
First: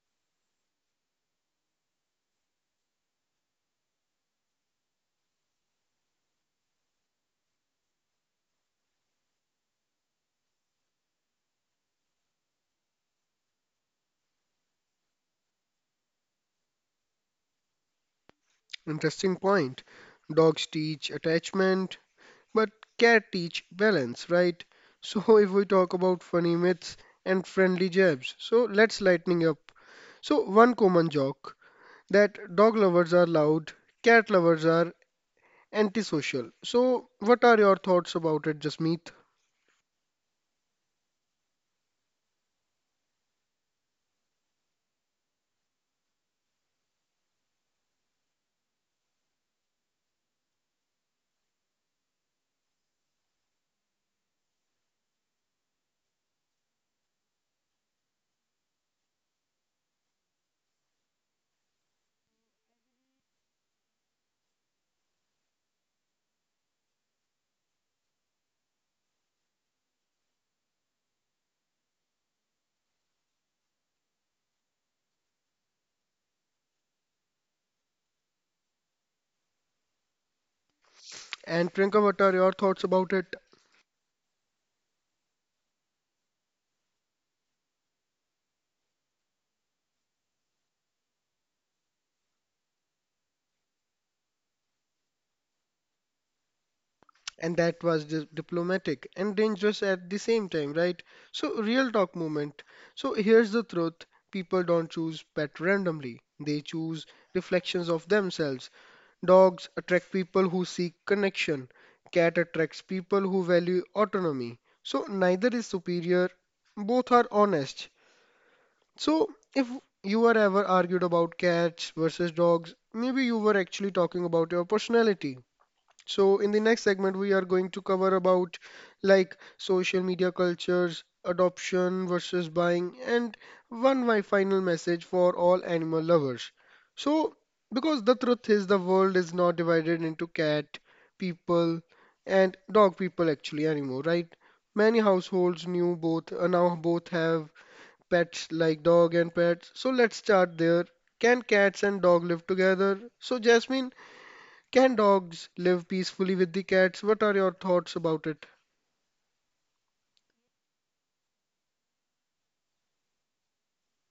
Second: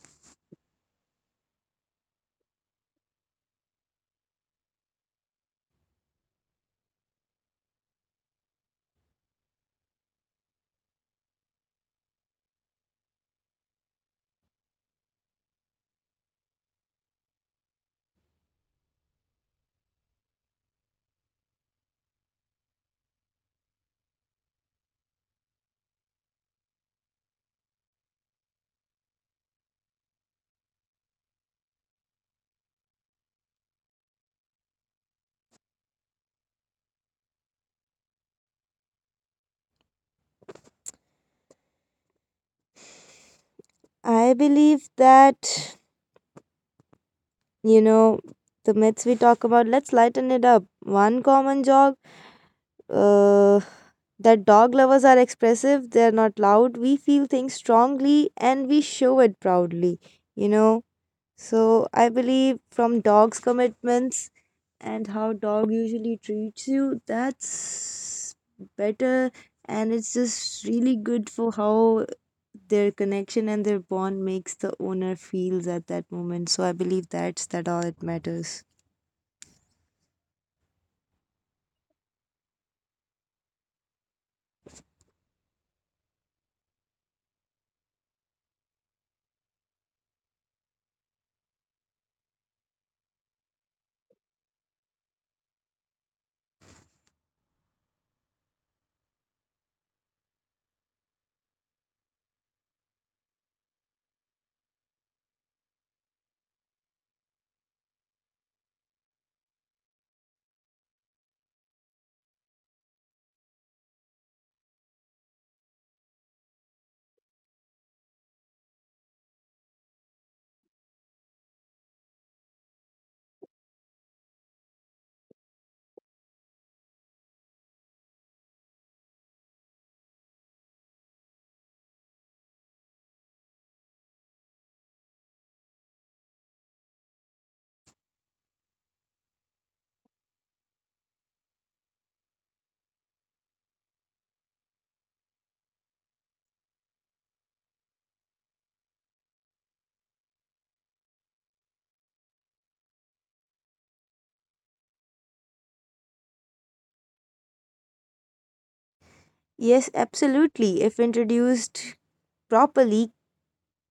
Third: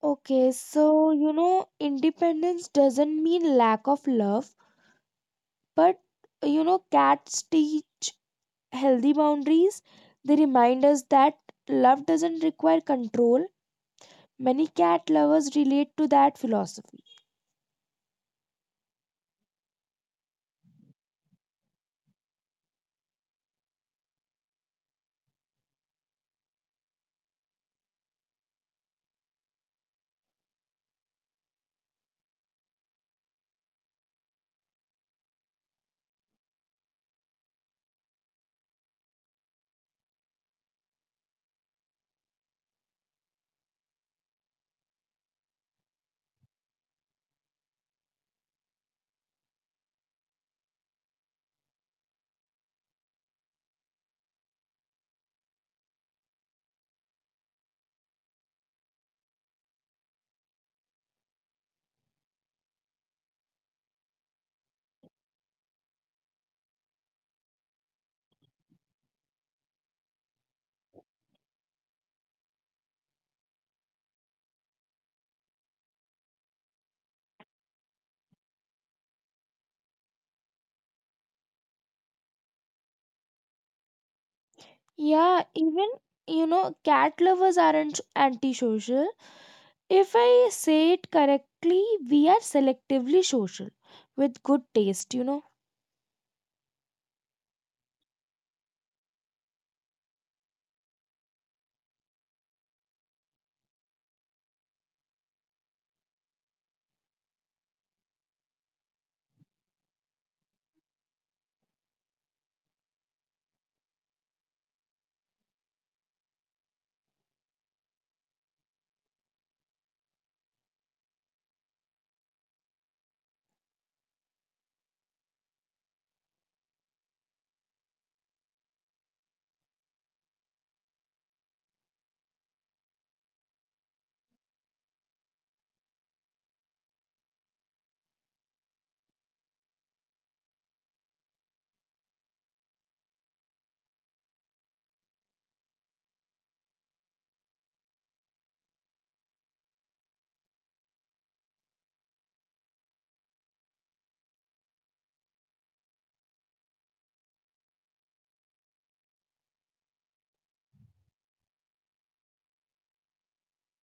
Speaker 3: Okay, so you know, independence doesn't mean lack of love, but you know, cats teach healthy boundaries. They remind us that love doesn't require control. Many cat lovers relate to that philosophy.
Speaker 1: Interesting point. Dogs teach attachment, but care teach balance, right? So if we talk about funny myths and friendly jabs, so let's lighten up. So one common joke, that dog lovers are loud, cat lovers are antisocial. So what are your thoughts about it, Jasmeet?
Speaker 2: I believe that, you know, the myths we talk about, let's lighten it up. One common jog, uh, that dog lovers are expressive, they're not loud. We feel things strongly and we show it proudly. You know, so I believe from dog's commitments and how dog usually treats you, that's better, and it's just really good for how their connection and their bond makes the owner feels at that moment. So I believe that's that all it matters.
Speaker 1: And Priyanka, what are your thoughts about it?
Speaker 3: Yeah, even you know, cat lovers aren't antisocial. If I say it correctly, we are selectively social with good taste, you know.
Speaker 1: And that was di- diplomatic and dangerous at the same time, right? So real talk moment. So here's the truth: people don't choose pet randomly; they choose reflections of themselves. Dogs attract people who seek connection. Cat attracts people who value autonomy. So neither is superior, both are honest. So if you were ever argued about cats versus dogs, maybe you were actually talking about your personality. So in the next segment, we are going to cover about like social media cultures, adoption versus buying, and one my final message for all animal lovers. So because the truth is the world is not divided into cat people and dog people actually anymore, right? Many households knew both, uh, now both have pets like dog and pets. So let's start there. Can cats and dog live together? So Jasmine, can dogs live peacefully with the cats? What are your thoughts about it?
Speaker 2: Yes, absolutely. If introduced properly,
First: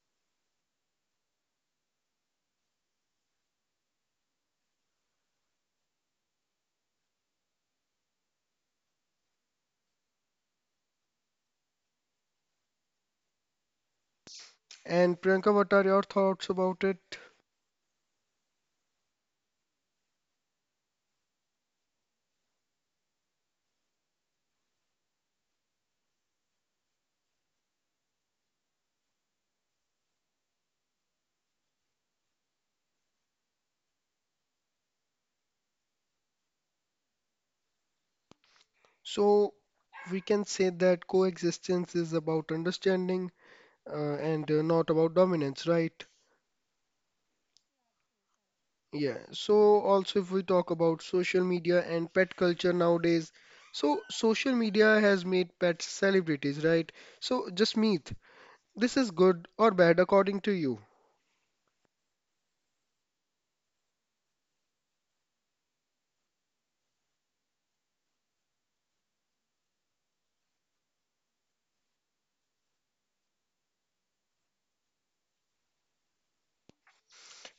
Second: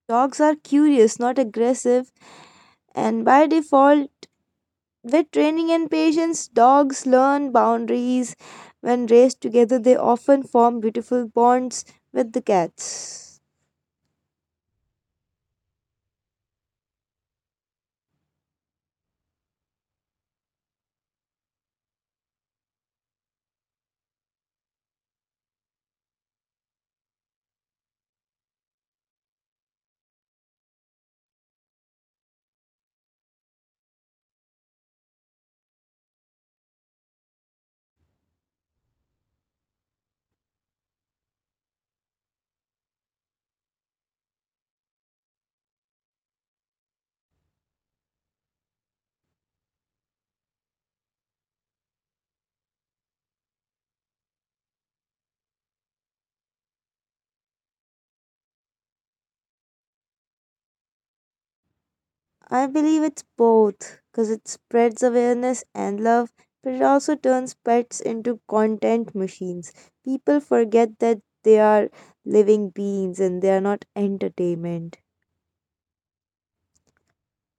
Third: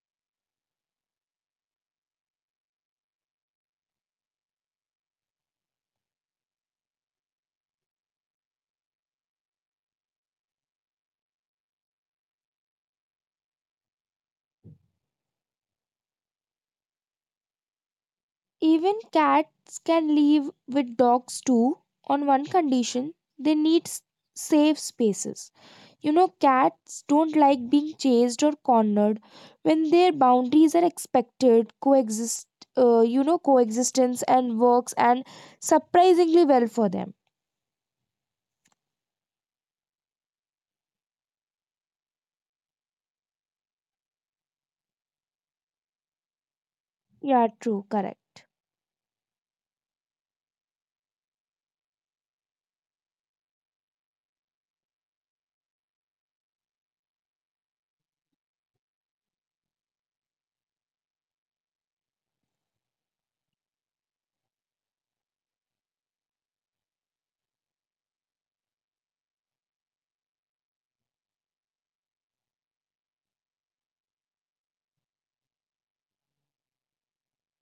Speaker 2: dogs are curious, not aggressive, and by default with training and patience, dogs learn boundaries. When raised together, they often form beautiful bonds with the cats.
Speaker 1: And Priyanka, what are your thoughts about it?
Speaker 3: Even cats can live with dogs too, on one condition, they need s- safe spaces. You know, cats don't like being chased or cornered. When their boundaries are expected, coexist, uh, you know, coexistence and works and surprisingly well for them.
Speaker 1: So, we can say that coexistence is about understanding, uh, and uh, not about dominance, right?
Speaker 3: Yeah, true, correct.
Speaker 1: Yeah. So, also, if we talk about social media and pet culture nowadays, so social media has made pets celebrities, right? So, just meet. This is good or bad according to you?
Speaker 2: I believe it's both because it spreads awareness and love, but it also turns pets into content machines. People forget that they are living beings and they are not entertainment.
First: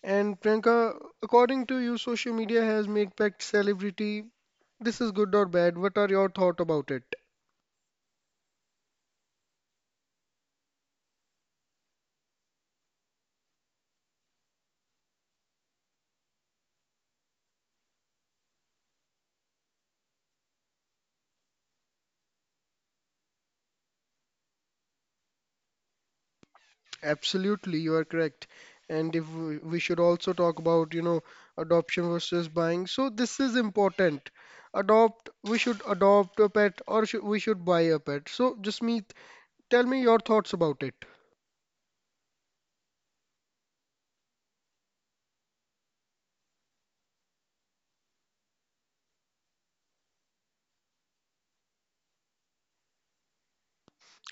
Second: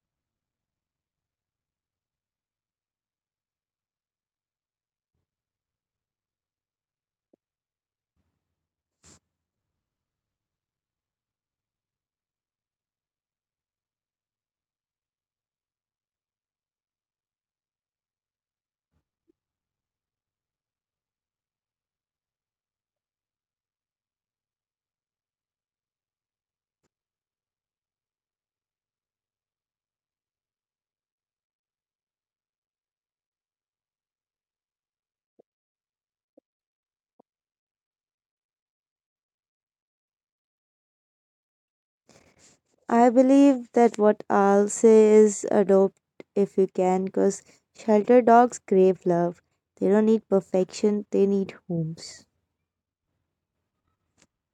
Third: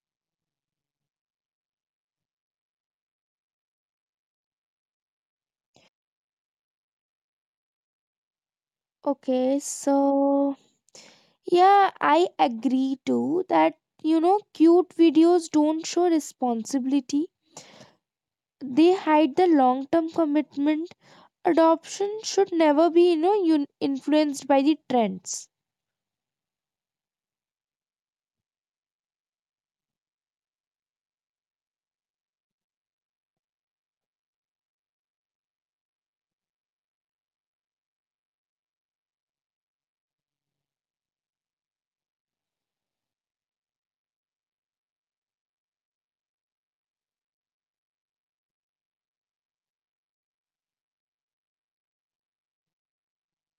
Speaker 1: And Priyanka, according to you, social media has made Pact celebrity. This is good or bad? What are your thoughts about it?
Speaker 3: Okay, so yeah, I agree too that you know cute videos don't show responsibility. They hide the long-term commitment. Adoption should never be, you know, un- influenced by the trends.
Speaker 1: Absolutely, you are correct. And if we we should also talk about, you know, adoption versus buying. So this is important. Adopt, we should adopt a pet, or should, we should buy a pet. So Jasmeet, tell me your thoughts about it.
Speaker 2: I believe that what I'll say is adopt if you can, because shelter dogs crave love. They don't need perfection, they need homes.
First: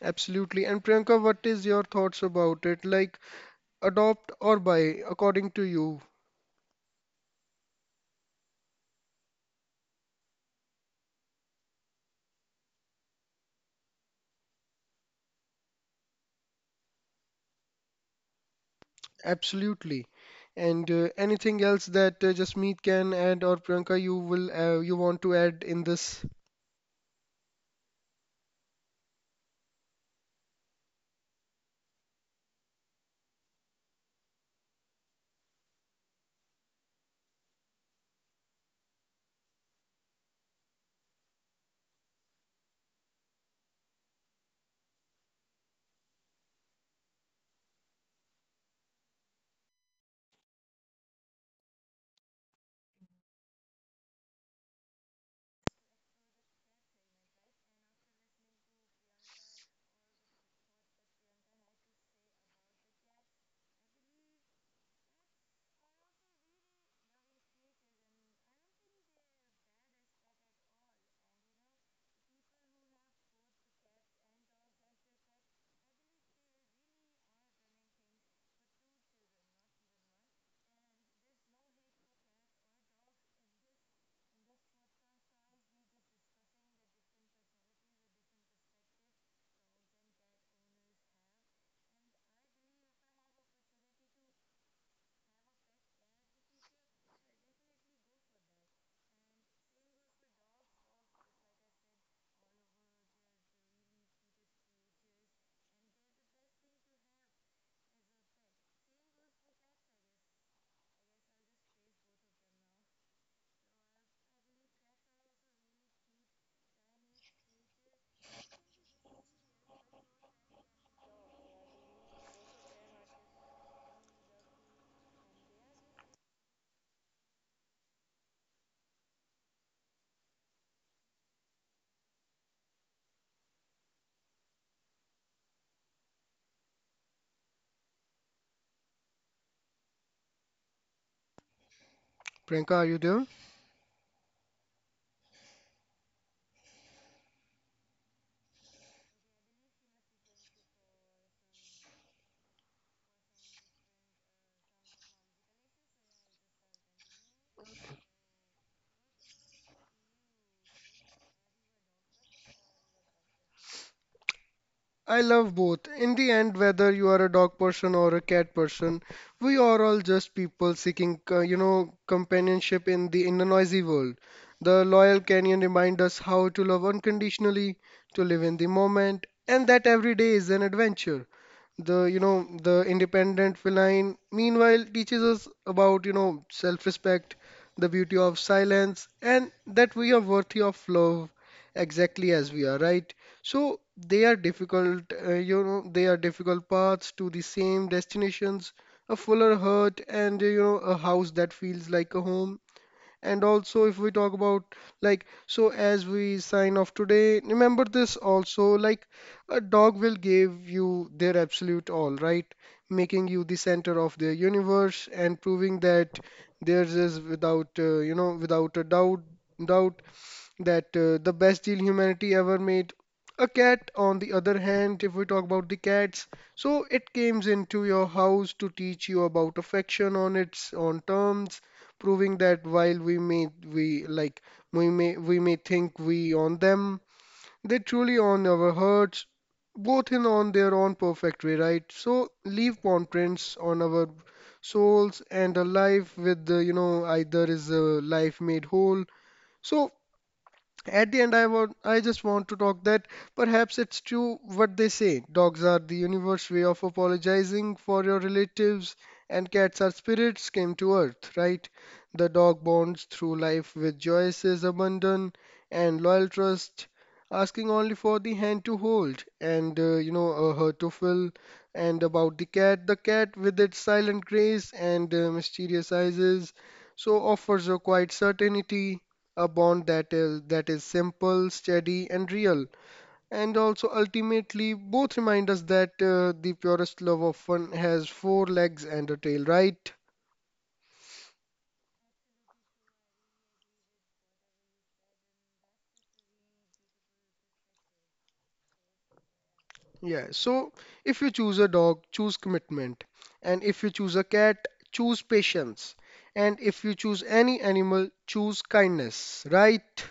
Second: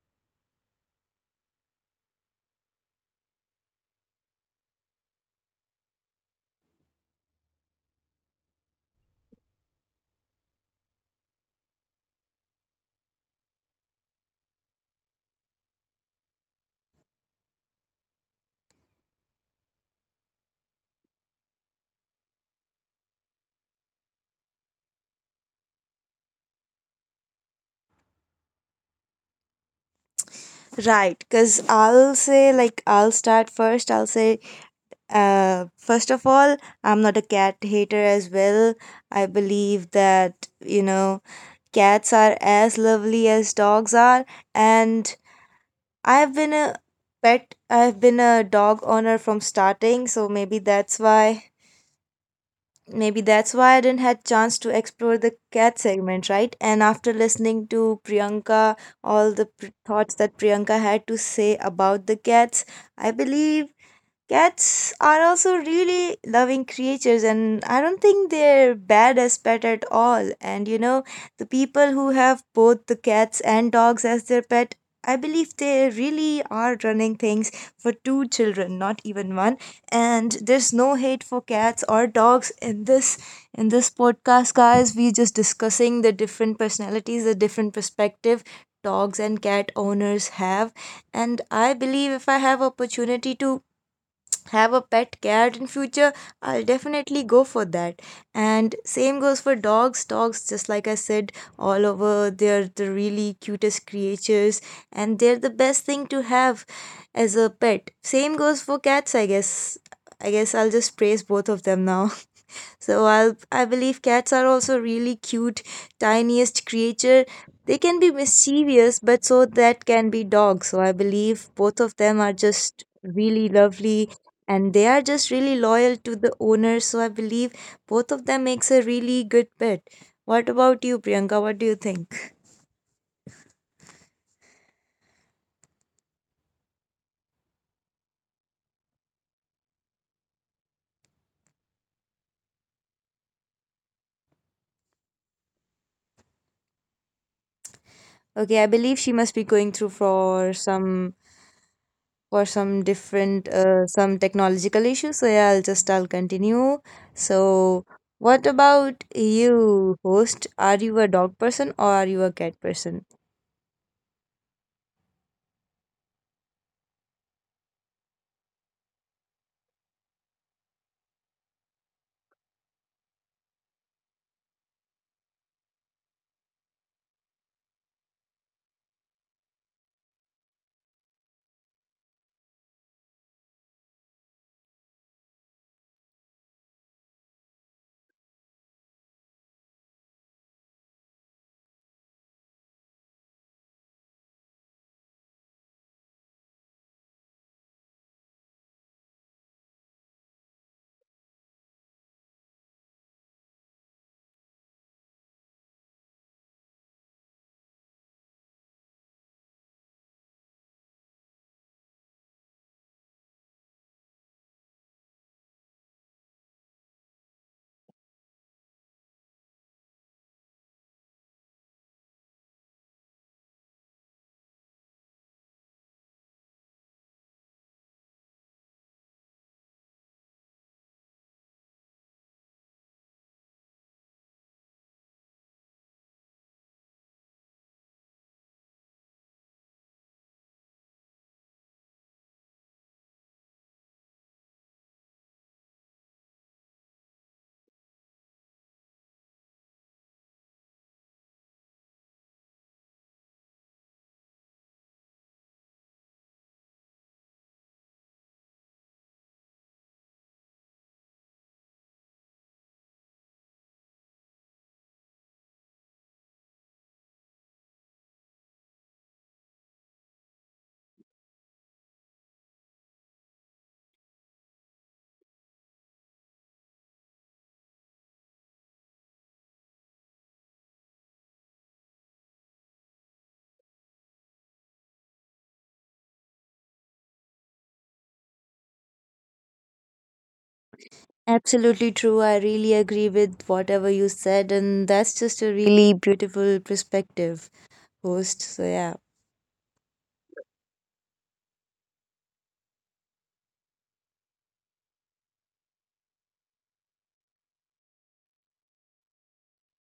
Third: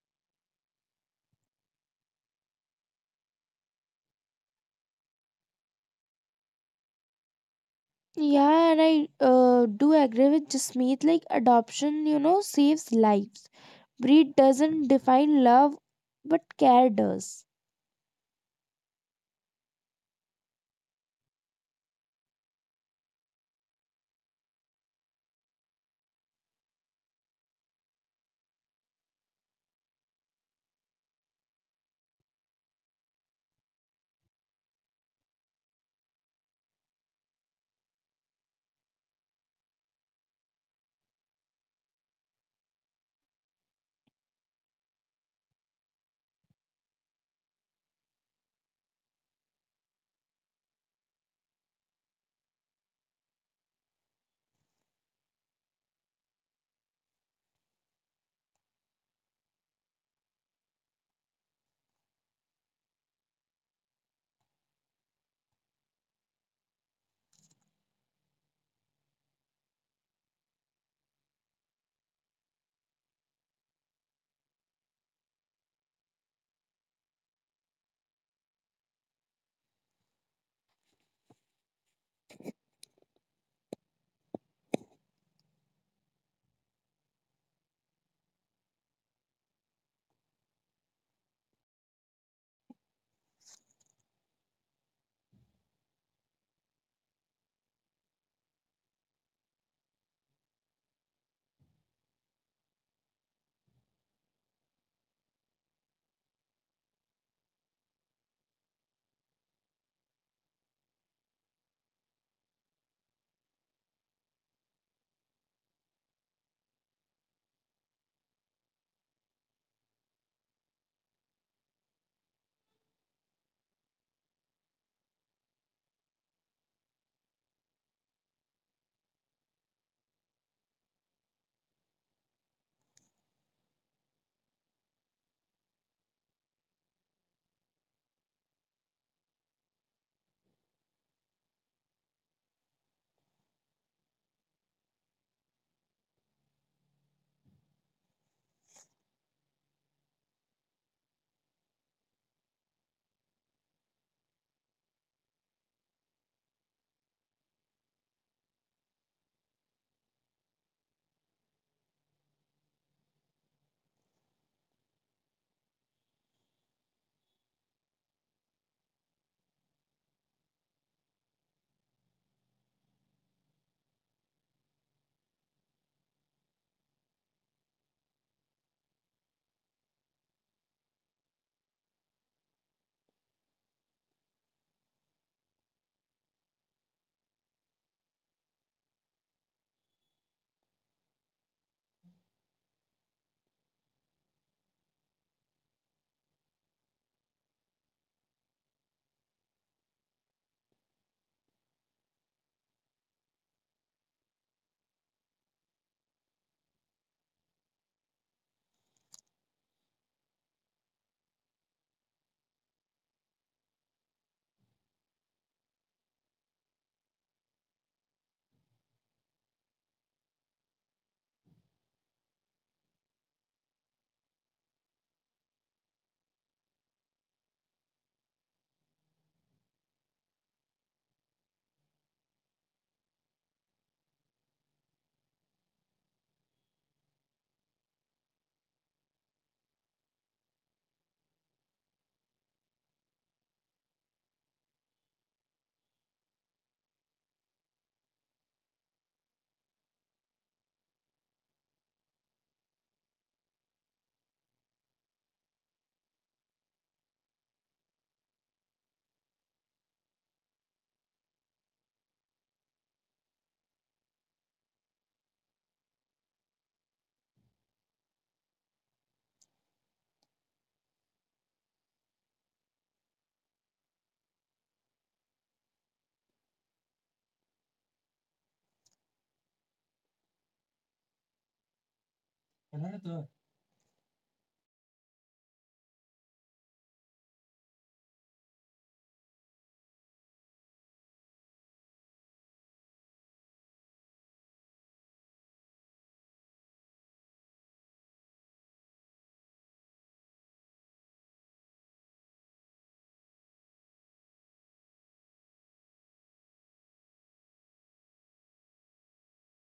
Speaker 1: Absolutely. And Priyanka, what is your thoughts about it? Like adopt or buy, according to you?
Speaker 3: Yeah, and I uh, do agree with Jasmeet. Like adoption, you know, saves lives. Breed doesn't define love, but care does.
Speaker 1: Absolutely. And uh, anything else that uh, Jasmeet can add, or Priyanka, you will uh, you want to add in this?
Speaker 2: Right, because I'll say, like, I'll start first. I'll say, uh, first of all, I'm not a cat hater as well. I believe that, you know, cats are as lovely as dogs are. And I've been a pet, I've been a dog owner from starting, so maybe that's why maybe that's why I didn't had chance to explore the cat segment, right? And after listening to Priyanka, all the pr- thoughts that Priyanka had to say about the cats, I believe cats are also really loving creatures, and I don't think they're bad as pet at all. And you know, the people who have both the cats and dogs as their pet, I believe they really are running things for two children, not even one. And there's no hate for cats or dogs in this in this podcast, guys. We're just discussing the different personalities, the different perspective dogs and cat owners have. And I believe if I have opportunity to have a pet cat in future, I'll definitely go for that. And same goes for dogs. Dogs, just like I said, all over, they're the really cutest creatures, and they're the best thing to have as a pet. Same goes for cats, I guess. I guess I'll just praise both of them now. So I I believe cats are also really cute, tiniest creature. They can be mischievous, but so that can be dogs. So I believe both of them are just really lovely, and they are just really loyal to the owner. So I believe both of them makes a really good pet. What about you, Priyanka? What do you think?
Speaker 1: Priyanka, are you there?
Speaker 2: Okay, I believe she must be going through for some for some different uh, some technological issues, so yeah, i'll just i'll continue. So what about you, host, are you a dog person or are you a cat person?
Speaker 1: I love both. In the end, whether you are a dog person or a cat person, we are all just people seeking, uh, you know, companionship in the in a noisy world. The loyal canyon reminds us how to love unconditionally, to live in the moment, and that every day is an adventure. The, you know, the independent feline, meanwhile, teaches us about, you know, self-respect, the beauty of silence, and that we are worthy of love exactly as we are, right? So they are difficult, uh, you know, they are difficult paths to the same destinations, a fuller heart and, uh, you know, a house that feels like a home. And also, if we talk about, like, so as we sign off today, remember this also, like, a dog will give you their absolute all, right? Making you the center of their universe and proving that theirs is without, uh, you know, without a doubt, doubt that uh, the best deal humanity ever made. A cat, on the other hand, if we talk about the cats, so it came into your house to teach you about affection on its own terms, proving that while we may we like we may we may think we own them, they truly own our hearts, both in on their own perfect way, right? So leave imprints on our souls, and a life with the, you know, either is a life made whole. So at the end, I want, I just want to talk that perhaps it's true what they say. Dogs are the universe way of apologizing for your relatives, and cats are spirits came to earth, right? The dog bonds through life with Joyce's abandon and loyal trust, asking only for the hand to hold and, uh, you know, a heart to fill. And about the cat, the cat with its silent grace and uh, mysterious eyes, so offers a quiet certainty, a bond that is that is simple, steady, and real. And also, ultimately, both remind us that uh, the purest love often has four legs and a tail, right?
Speaker 2: Absolutely true, I really agree with whatever you said, and that's just a really beautiful perspective, host. So yeah.
Speaker 1: Yeah. So, if you choose a dog, choose commitment, and if you choose a cat, choose patience, and if you choose any animal, choose kindness, right?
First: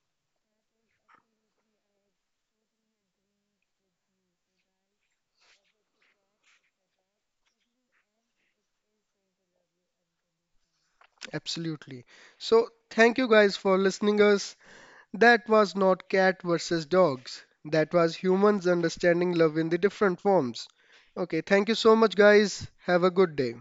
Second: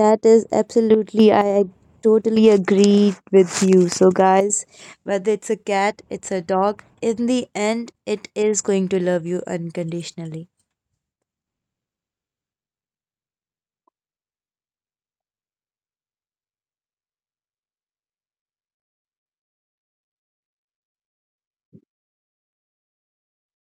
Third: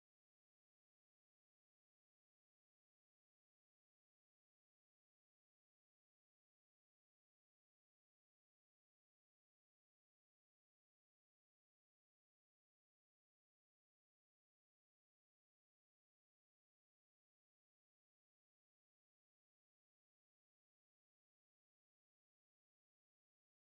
Speaker 2: That is absolutely, I totally agree with you. So guys, whether it's a cat, it's a dog, in the end, it is going to love you unconditionally.
Speaker 1: Absolutely. So, thank you guys for listening us. That was not cat versus dogs. That was humans understanding love in the different forms. Okay, thank you so much, guys. Have a good day.